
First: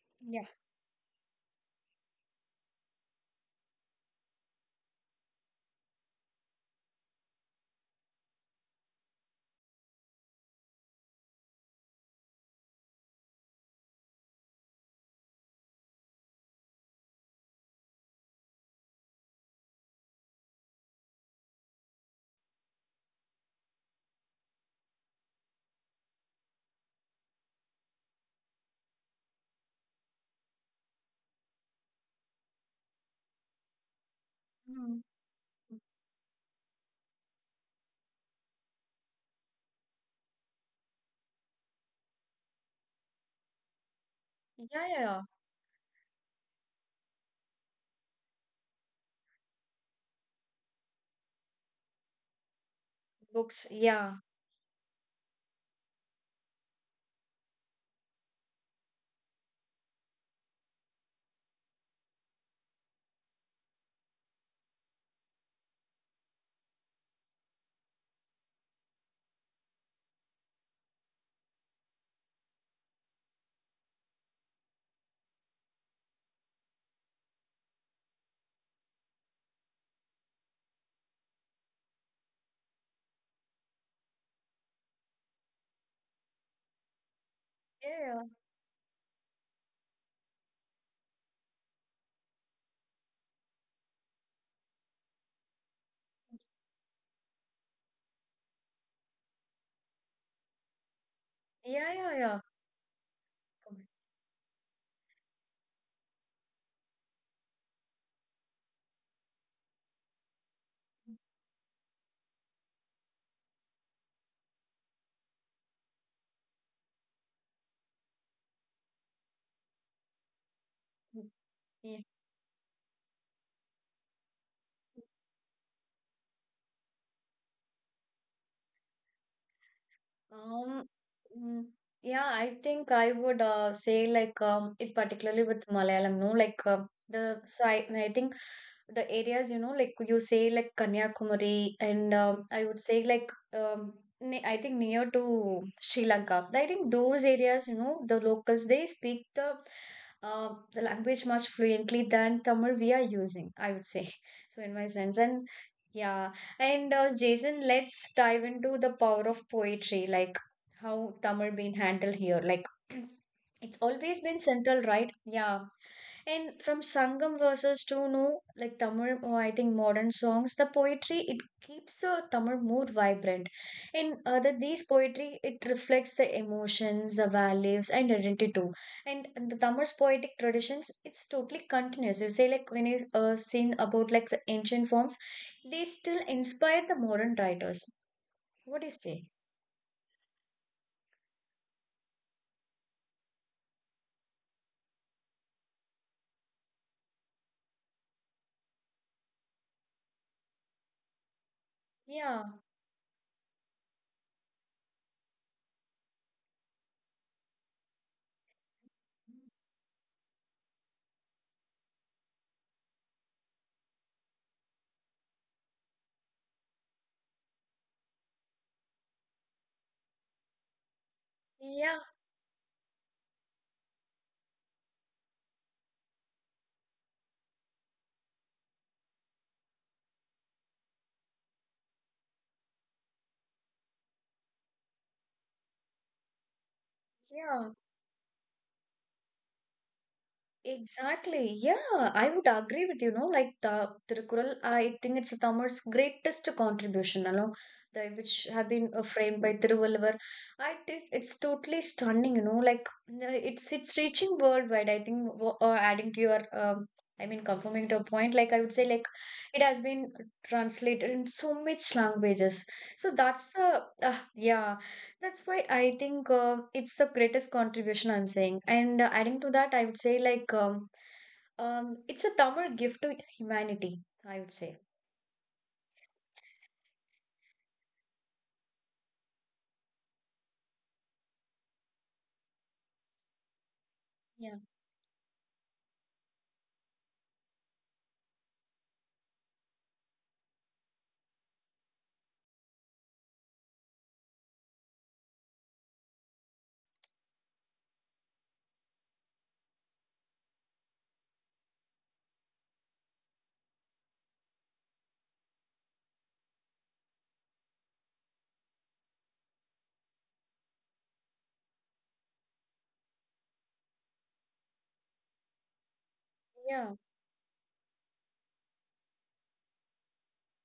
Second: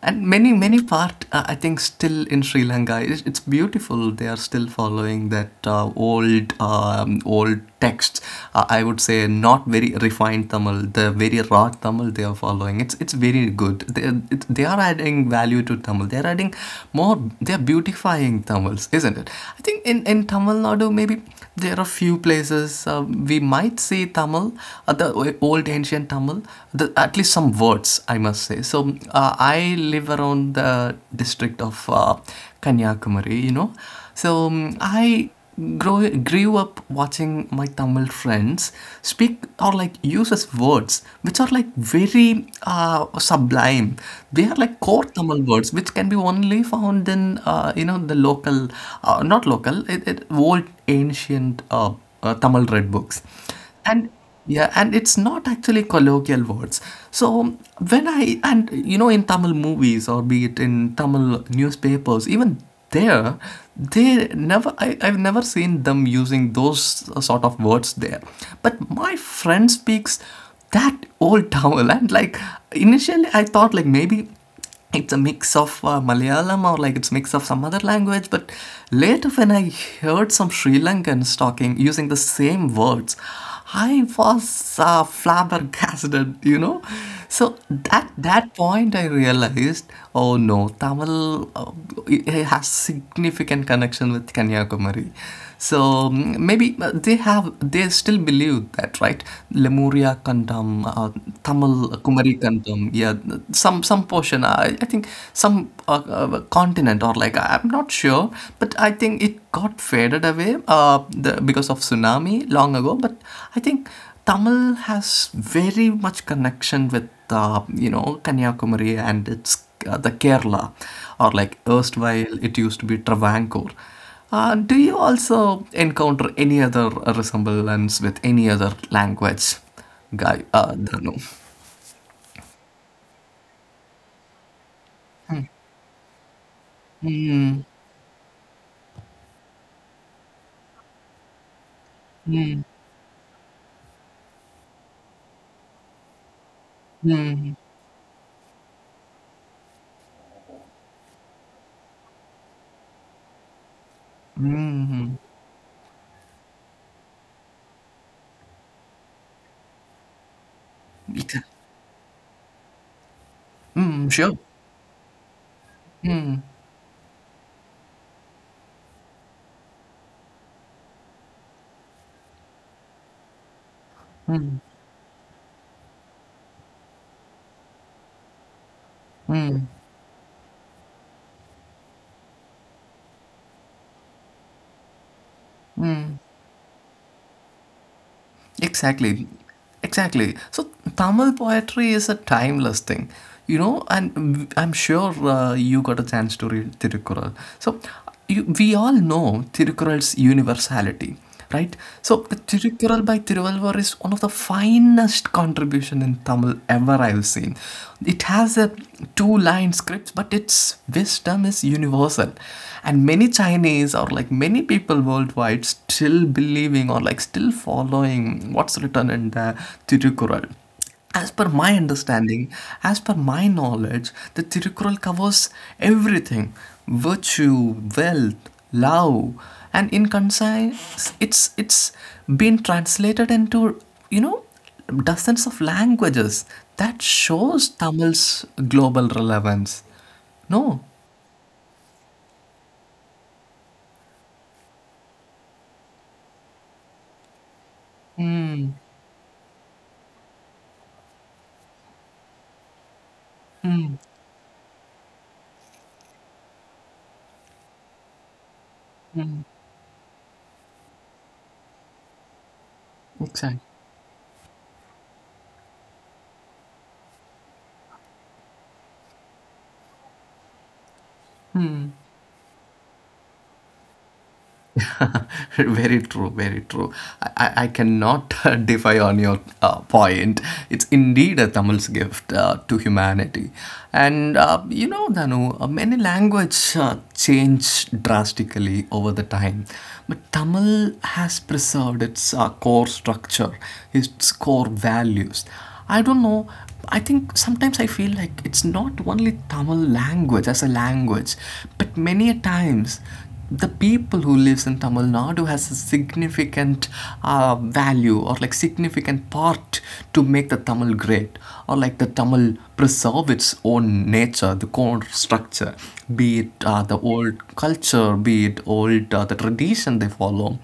Speaker 2: and
Speaker 1: yeah.
Speaker 2: many, many part, I think still in Sri Lanka, it's beautiful. They are still following that old texts. I would say, not very refined Tamil, the very raw Tamil they are following. It's very good. They are adding value to Tamil. They are adding more. They are beautifying Tamils, isn't it? I think in Tamil Nadu, maybe there are few places we might see Tamil, the old ancient Kamal, the, at least some words, I must say. So I live around the district of Kanyakumari, you know. So
Speaker 1: Mm.
Speaker 2: grew up watching my Tamil friends speak or like use as words which are like very sublime. They are like
Speaker 1: Yeah, yeah,
Speaker 2: core
Speaker 1: yeah.
Speaker 2: Tamil words which can be only found in you know, the local, not local, old ancient Tamil red books,
Speaker 1: Books,
Speaker 2: and
Speaker 1: yeah.
Speaker 2: yeah, and it's not actually colloquial words. So when I, and you know, in Tamil movies or be it in Tamil newspapers, even there, they never I, I've never seen them using those sort of words there. But my friend speaks that old Tamil, and like initially I thought like maybe it's a mix of Malayalam or like it's a mix of some other language. But later, when I heard some Sri Lankans talking using the same words, I was flabbergasted, you know. So
Speaker 1: Yeah,
Speaker 2: at
Speaker 1: yeah,
Speaker 2: that point, I realized, oh no, Tamil, it has significant connection with Kanyakumari. So mm, maybe they have they still believe that, right? Lemuria Kandam, Tamil
Speaker 1: yeah, yeah,
Speaker 2: Kumari
Speaker 1: yeah.
Speaker 2: Kandam, yeah,
Speaker 1: Come
Speaker 2: some portion. I think some continent or like I'm not sure, but I think it got faded away because of tsunami long ago. But I think Tamil has very much connection with you know, Kanyakumari and its the Kerala,
Speaker 1: on.
Speaker 2: or
Speaker 1: Mm-hmm.
Speaker 2: like
Speaker 1: Yeah.
Speaker 2: erstwhile it used to be Travancore. Do you also encounter any other resemblance with any other language, guy?
Speaker 1: Um,
Speaker 2: Dhanu?
Speaker 1: mm, yeah, I think I would say like it particularly with Malayalam, no, like the side. I think the areas, you know, like you say like Kanyakumari, and I would say like ne I think near to Sri Lanka. I think those areas, you know, the locals they speak the language much fluently than Tamil we are using. I would say so in my
Speaker 2: Mm,
Speaker 1: sense, and yeah, and Jason, let's dive into the power of poetry, like how
Speaker 2: it-
Speaker 1: Tamil been handled here. Like it's
Speaker 2: mm,
Speaker 1: always
Speaker 2: sure.
Speaker 1: been central, right? Yeah, and from Sangam verses to no like Tamil or I think modern songs, the poetry it keeps the Tamil more vibrant. And that these poetry it reflects the emotions, the values, and identity too. And the Tamil's poetic traditions it's totally continuous. You say like when you seen about like the ancient forms, they still inspire the modern writers. What do you say?
Speaker 2: Exactly, exactly. So Tamil poetry is a timeless thing, you know, and I'm sure you got a chance to read Tirukkural. So we all know Tirukkural's universality, right? So the
Speaker 1: Yeah,
Speaker 2: Tirukkural by Tiruvalvar is one of the finest contribution in Tamil ever I've seen. It has a two-line script, but its wisdom is universal, and many Chinese or like many people worldwide still believing or like still following what's written in the Tirukural. As per my
Speaker 1: yeah,
Speaker 2: understanding, as per my knowledge, the Tirukural covers everything: virtue, wealth, love, and in concise, it's been translated into, you know, dozens of languages. That shows
Speaker 1: yeah.
Speaker 2: Tamil's global relevance. No,
Speaker 1: Exactly. Yeah, I would agree with you. No, like the Tirukural, I think it's Tamil's greatest contribution, you know, the, which have been framed by Tiruvalluvar. I think it's totally stunning. You know, like it's reaching worldwide. I think adding to your, I mean, confirming to a point, like I would say, like it has been translated in so much languages. So that's
Speaker 2: exactly.
Speaker 1: the yeah. That's why I think it's the greatest contribution I'm saying. And adding to that, I would say like it's a Tamil gift to humanity. I would say.
Speaker 2: Very true, very true. I cannot defy on your point. It's indeed a Tamil's gift to humanity. And
Speaker 1: Yeah.
Speaker 2: Danu, many language change drastically over the time, but Tamil has preserved its core structure, its core values. I don't know. I think sometimes I feel like it's not only Tamil language as a language, but many a times the people who lives in Tamil Nadu has a significant value or like significant part to make the Tamil great or like the Tamil preserve its own nature, the core structure, be it
Speaker 1: Yeah.
Speaker 2: the old culture, be it old the tradition they follow.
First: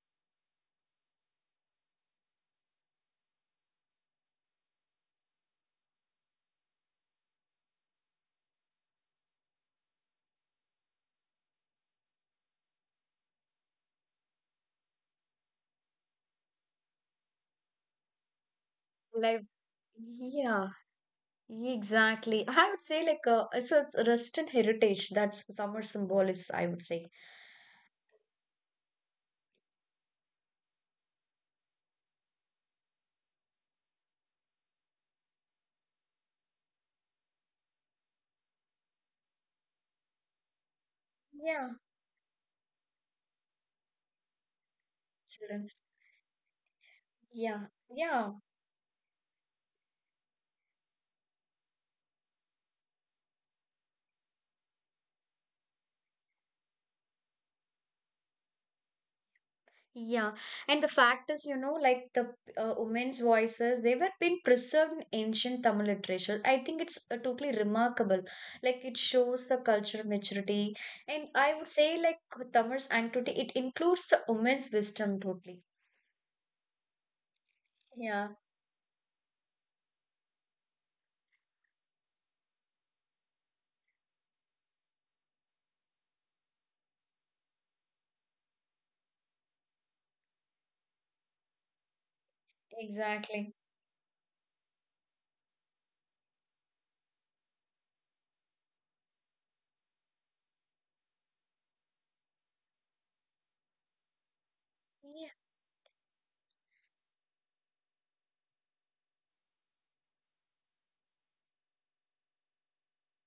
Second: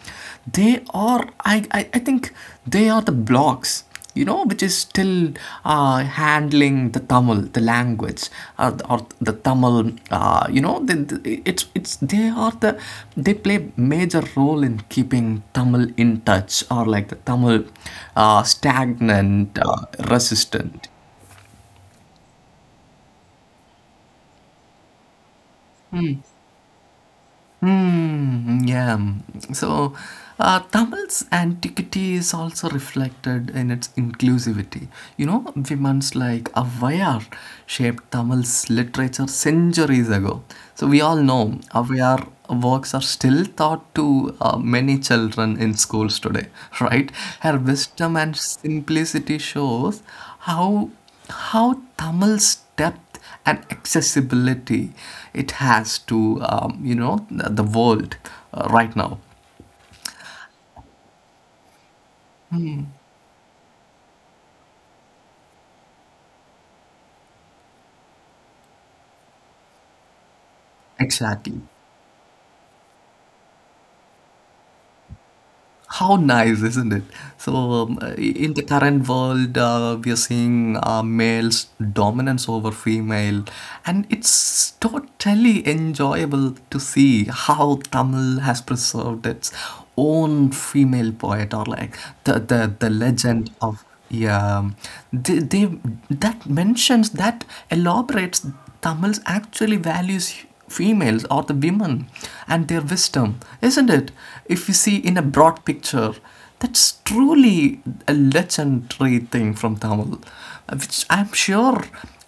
Speaker 2: They are, I think they are the blocks, which is still handling the Tamil, the language, or the Tamil. It's they are the they play major role in keeping Tamil in touch or like the Tamil
Speaker 1: Like
Speaker 2: stagnant,
Speaker 1: yeah,
Speaker 2: resistant.
Speaker 1: exactly. I would say like so it's a Russian heritage. That's summer symbol is I would say.
Speaker 2: Hmm, yeah. Mm. So, Tamil's antiquity is also reflected in its inclusivity. Women's like Avvayar shaped Tamil's literature centuries ago. So, we all know
Speaker 1: Yeah.
Speaker 2: Avvayar works are still taught to many children in
Speaker 1: Children's.
Speaker 2: schools today, right? Her
Speaker 1: Yeah.
Speaker 2: wisdom and
Speaker 1: Yeah.
Speaker 2: simplicity shows how how Tamil's depth and accessibility it has to the world right now.
Speaker 1: Yeah, and the fact is, you know, like the women's voices, they were being preserved in ancient Tamil literature. I think it's totally remarkable. Like it shows the cultural maturity, and I
Speaker 2: Exactly.
Speaker 1: would say like Tamil's antiquity, it includes the women's wisdom totally.
Speaker 2: How nice, isn't it? So,
Speaker 1: Yeah,
Speaker 2: in the current world, we are seeing males' dominance over female, and it's totally enjoyable to see how Tamil has preserved its own female poet, or like the legend
Speaker 1: exactly.
Speaker 2: of yeah, they that mentions that elaborates Tamils actually values females or the women and their wisdom, isn't it? If you see
Speaker 1: Yeah,
Speaker 2: in a broad picture, that's truly a legendary thing from Tamil, which I'm sure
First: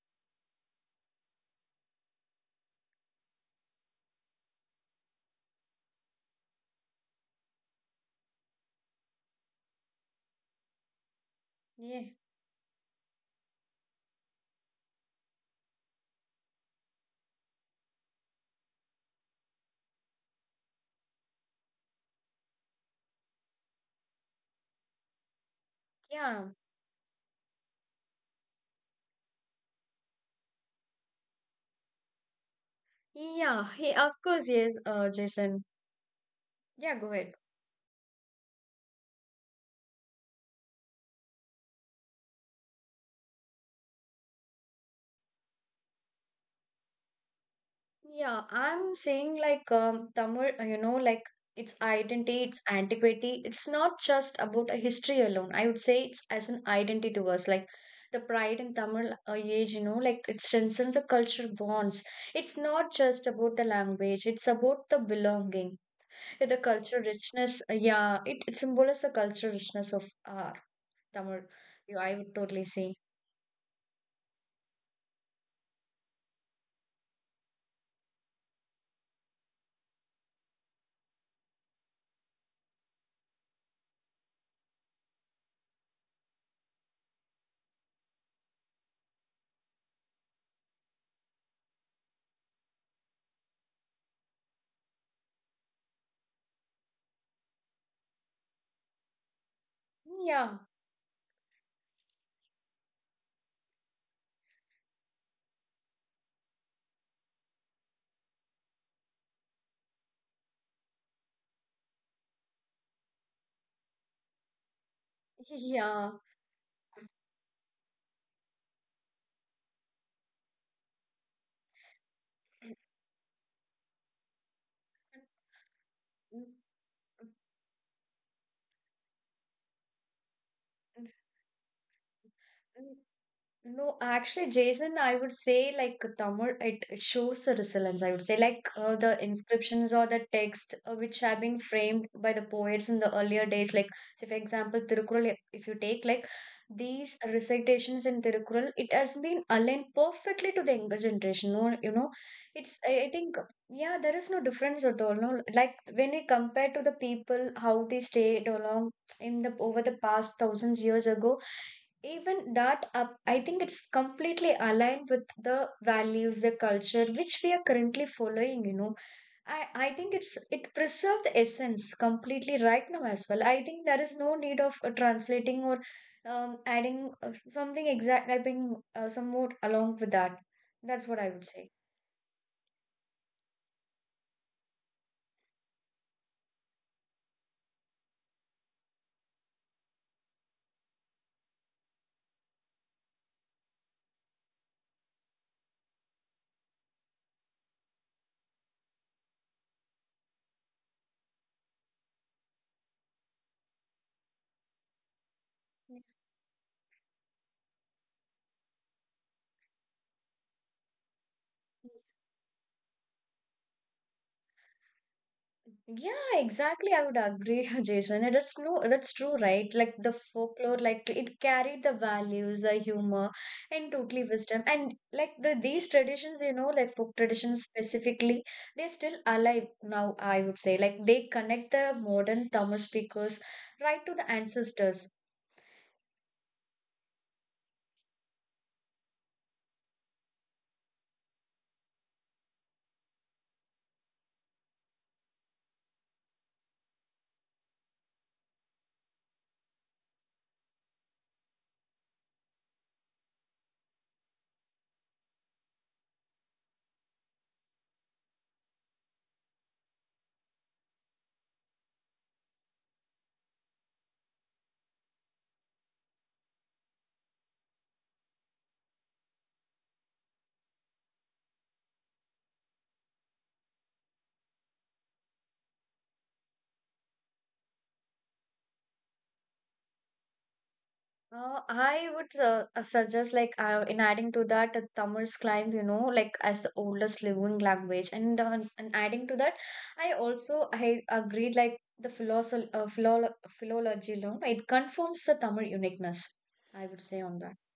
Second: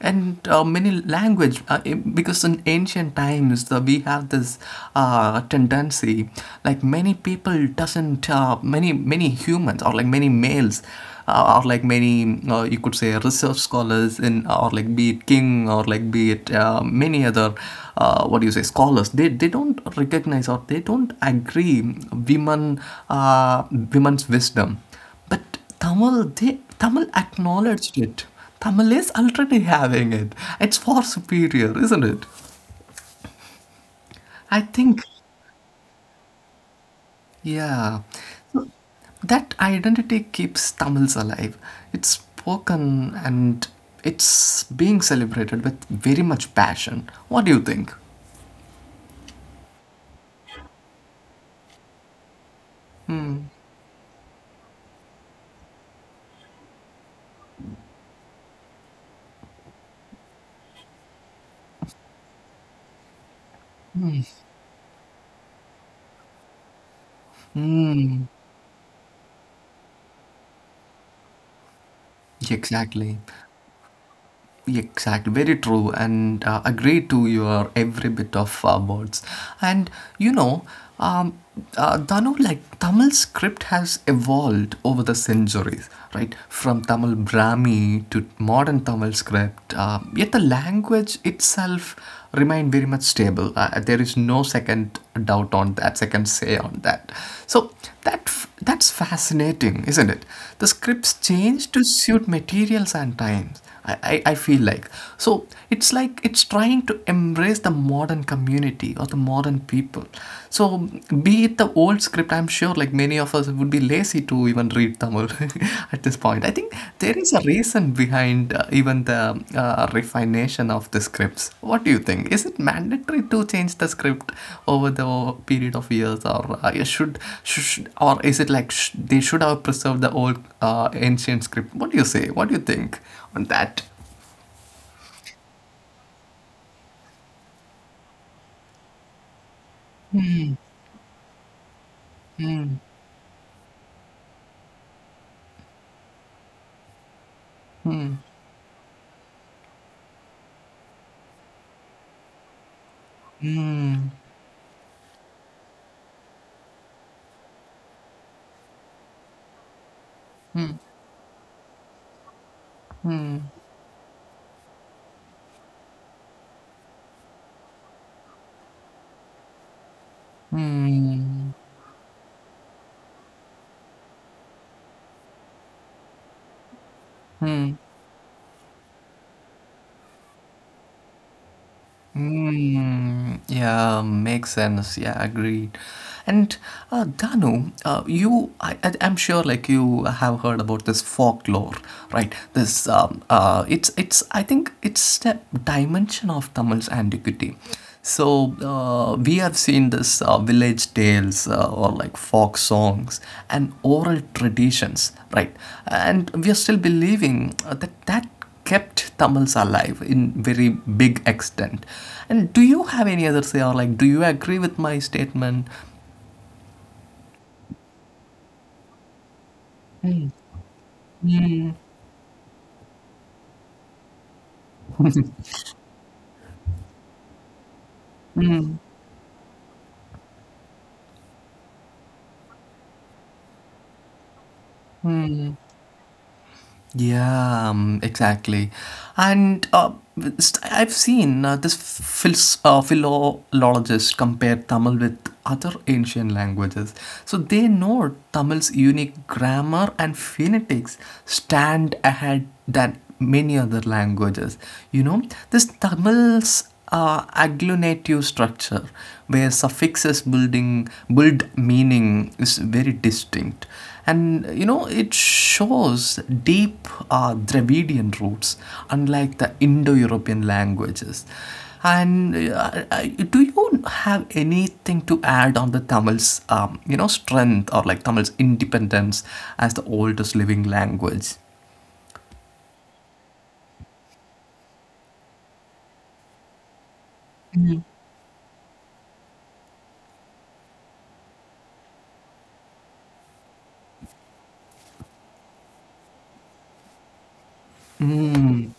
Speaker 2: and many language because in ancient times the, we have this tendency like many people doesn't many humans or like many males
Speaker 1: yeah,
Speaker 2: or like many you could say research scholars in or like be it king or like be it many other what do you say, scholars they don't recognize or they don't agree women, uh, women's wisdom. But
Speaker 1: yeah,
Speaker 2: tamil they Tamil acknowledged it. Tamil is already having it. It's far superior, isn't it?
Speaker 1: yeah. Yeah, of
Speaker 2: I
Speaker 1: course, yes,
Speaker 2: think.
Speaker 1: Jason. Yeah, go ahead.
Speaker 2: Yeah. So that identity keeps Tamils alive. It's spoken and it's being celebrated with very much passion. What do you think?
Speaker 1: Yeah, I'm saying like Tamil, you know, like its identity, its antiquity. It's not just about a history alone. I would say it's as an identity to us, like the pride in Tamil age, you know, like it strengthens the cultural bonds. It's not just about the language. It's about the belonging, the cultural richness. Yeah, it symbolizes the cultural richness of uh, Tamil. You, I would
Speaker 2: Exactly.
Speaker 1: totally say.
Speaker 2: Exactly, very true, and agree to your every bit of words. And you know, um, Danu, like Tamil script has evolved over the centuries, right? From Tamil Brahmi to modern Tamil script, yet the language itself remained very much stable. There is no second doubt on that, second say on that. So that's fascinating, isn't it? The scripts
Speaker 1: Yeah,
Speaker 2: change to suit materials and times. I feel like. So it's like it's trying to embrace the modern community or the modern people. So be it the old script, I'm sure like many of us would be lazy to even read Tamil at this point. I think there is a reason behind even the refination of the scripts. What do you think? Is it mandatory to change the script over the period of
Speaker 1: yeah.
Speaker 2: years, or yeah, or is it like they should have preserved the old ancient script? What do you say? What do you think on that?
Speaker 1: No, actually, Jason, I would say like Tamil, it shows the resilience. I would say like the inscriptions or the text which have been framed by the poets in the earlier days. Like, say for example, Tirukkural, if you take like these recitations in Tirukkural, it has been aligned perfectly to the younger generation. No, you know, it's I think yeah, there is no difference at all. No, like when we compare to the people how they stayed along in the over the past thousands years ago, even that up, I think it's completely aligned with the values, the culture which we are currently following, you know, I think it's it preserves the essence completely right now as well. I think there is no need of translating or adding something exact. I think some more along with that, that's what I would say.
Speaker 2: Mm, yeah, makes sense. Yeah, agreed. And Danu, I'm sure, like you have heard about this folklore, right? This, I think it's a dimension of Tamil's antiquity. So we have seen this village tales or like folk songs and oral traditions, right? And we are still believing that that kept Tamils alive in very big extent. And do you have any other say or like do you agree with my statement?
Speaker 1: Yeah, exactly. I would agree, Jason. And that's no, that's true, right? Like the folklore, like it carried the values, the humor, and totally wisdom. And like the these traditions, you know, like folk traditions specifically, they're still alive now, I would say. Like they connect the modern Tamil speakers right to the ancestors.
Speaker 2: Yeah, exactly. And I've seen this philologist compare Tamil with other ancient languages. So they know Tamil's unique grammar and phonetics stand ahead than many other languages. You know, this Tamil's agglutinative structure where suffixes building build meaning is very distinct, and it shows deep dravidian roots unlike the indo-european languages. And do you have anything to add on the tamil's strength or like tamil's independence as the oldest living language?
Speaker 1: I would suggest, like, in adding to that, Tamil's climbed, you know, like as the oldest living language, and adding to that, I also I agreed, like the philosoph philo philology alone, it confirms the Tamil uniqueness. I would say on that.
Speaker 2: Mm,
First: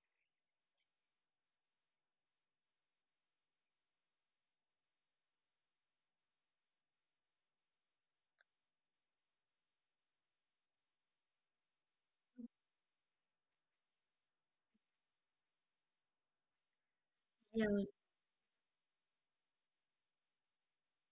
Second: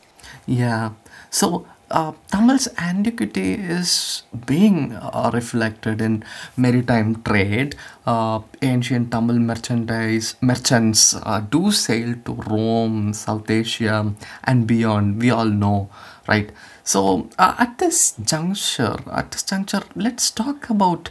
Speaker 2: yeah. So, Tamil's antiquity is being reflected in maritime trade. Ancient Tamil merchandise merchants do sail to Rome, South Asia, and beyond. We all know, right? So,
Speaker 1: Yeah.
Speaker 2: at this juncture, let's talk about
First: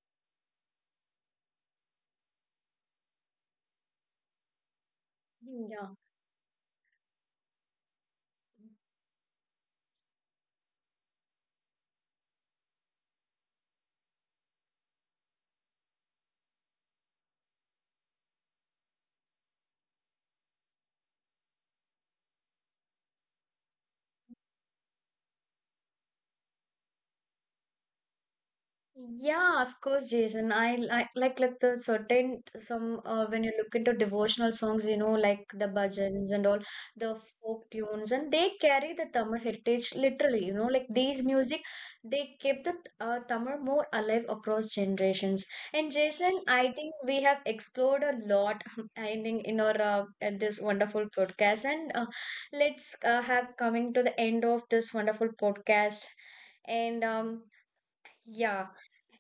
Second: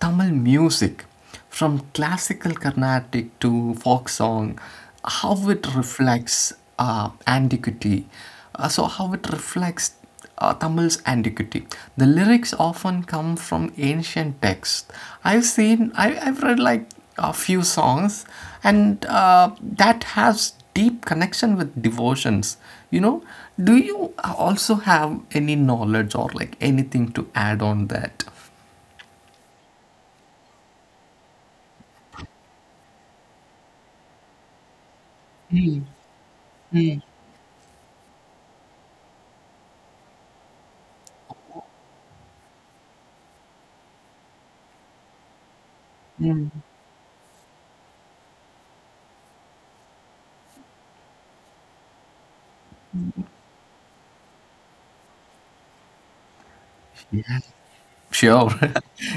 Speaker 2: Tamil music from classical Carnatic to folk song, how it
Speaker 1: Mm. Yeah.
Speaker 2: reflects antiquity. So, how it reflects Tamil's antiquity. The lyrics often come from ancient texts. I've seen. I've read like a few songs, and that has deep connection with devotions. You know, do you also have any knowledge or like anything to add on that?
Speaker 1: Yeah, of course, Jason. I like the certain some when you look into devotional songs, you know, like the bhajans and all the folk tunes, and they carry the Tamil heritage literally. You know, like these music, they keep the Tamil more alive across generations. And Jason, I think we have explored a lot. I think in our at this wonderful podcast, and let's have coming to the end of this wonderful podcast, and
Speaker 2: Sure.
Speaker 1: yeah.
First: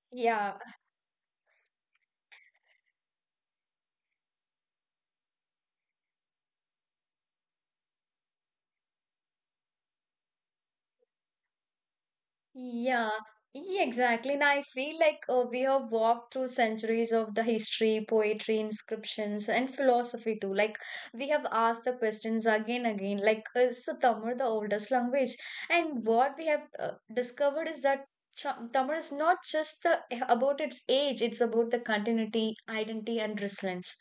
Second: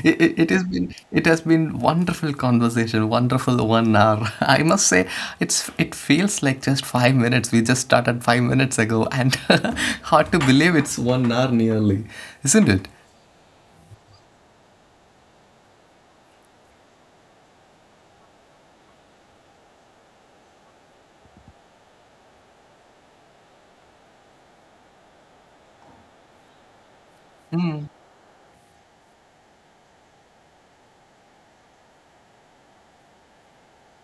Speaker 2: It, it, it
Speaker 1: Yeah,
Speaker 2: has been it has been wonderful conversation, wonderful 1 hour. I must say it feels like just 5 minutes. We just started 5 minutes ago, and hard to believe it's 1 hour nearly, isn't it?
Speaker 1: yeah, yeah, exactly. And I feel like we have walked through centuries of the history, poetry, inscriptions, and philosophy too. Like we have asked the questions again and again. Like is the Tamil the oldest language? And what we have discovered is that Tamil is not just the about its age; it's about the continuity, identity, and resilience.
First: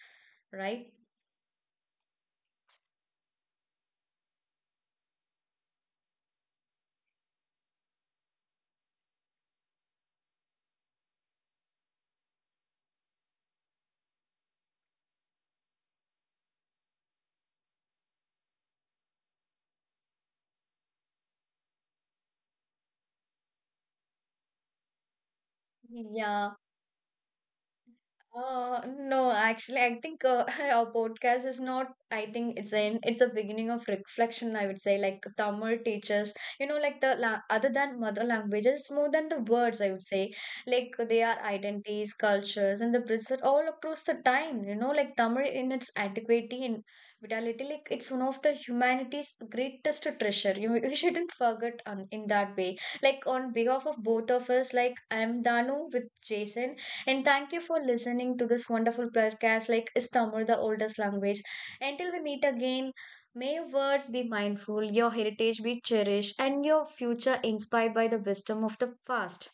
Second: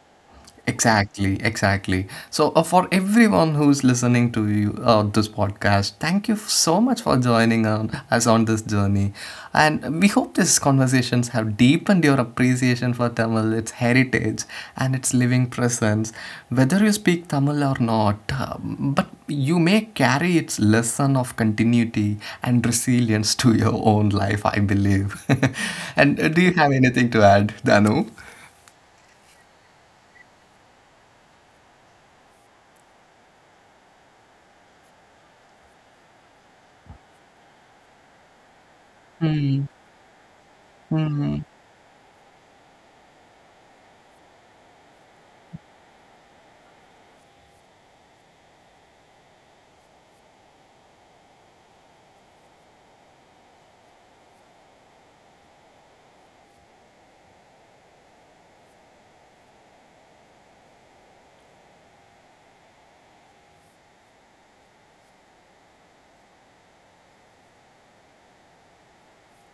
Speaker 1: Right?
Speaker 2: Exactly, exactly. So, for everyone who's listening to you this podcast, thank you so much for joining on, us on this journey. And we hope these conversations have deepened your appreciation for Tamil, its heritage, and its living presence. Whether you speak Tamil or not, but you may carry its lesson of continuity and resilience to your own life, I believe. And do you
Speaker 1: Yeah.
Speaker 2: have anything to add, Danu?
Speaker 1: No, actually, I think our podcast is not. I think it's an it's a beginning of reflection. I would say, like Tamil teachers, you know, like the la other than mother languages, it's more than the words. I would say, like they are identities, cultures, and the present all across the time. You know, like Tamil in its antiquity and vitality, like it's one of the humanity's greatest treasure. You we shouldn't forget on in that way. Like on behalf of both of us, like I'm Danu with Jason. And thank you for listening to this wonderful podcast like Is Tamil the oldest language? Until we meet again, may your words be mindful, your heritage be cherished, and your future inspired by the wisdom of the past.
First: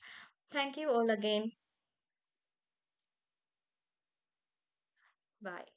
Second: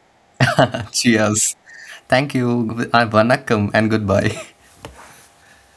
Speaker 1: Thank you all again.
Speaker 2: Cheers. Thank you. Vanakkam and goodbye.
Speaker 1: Bye.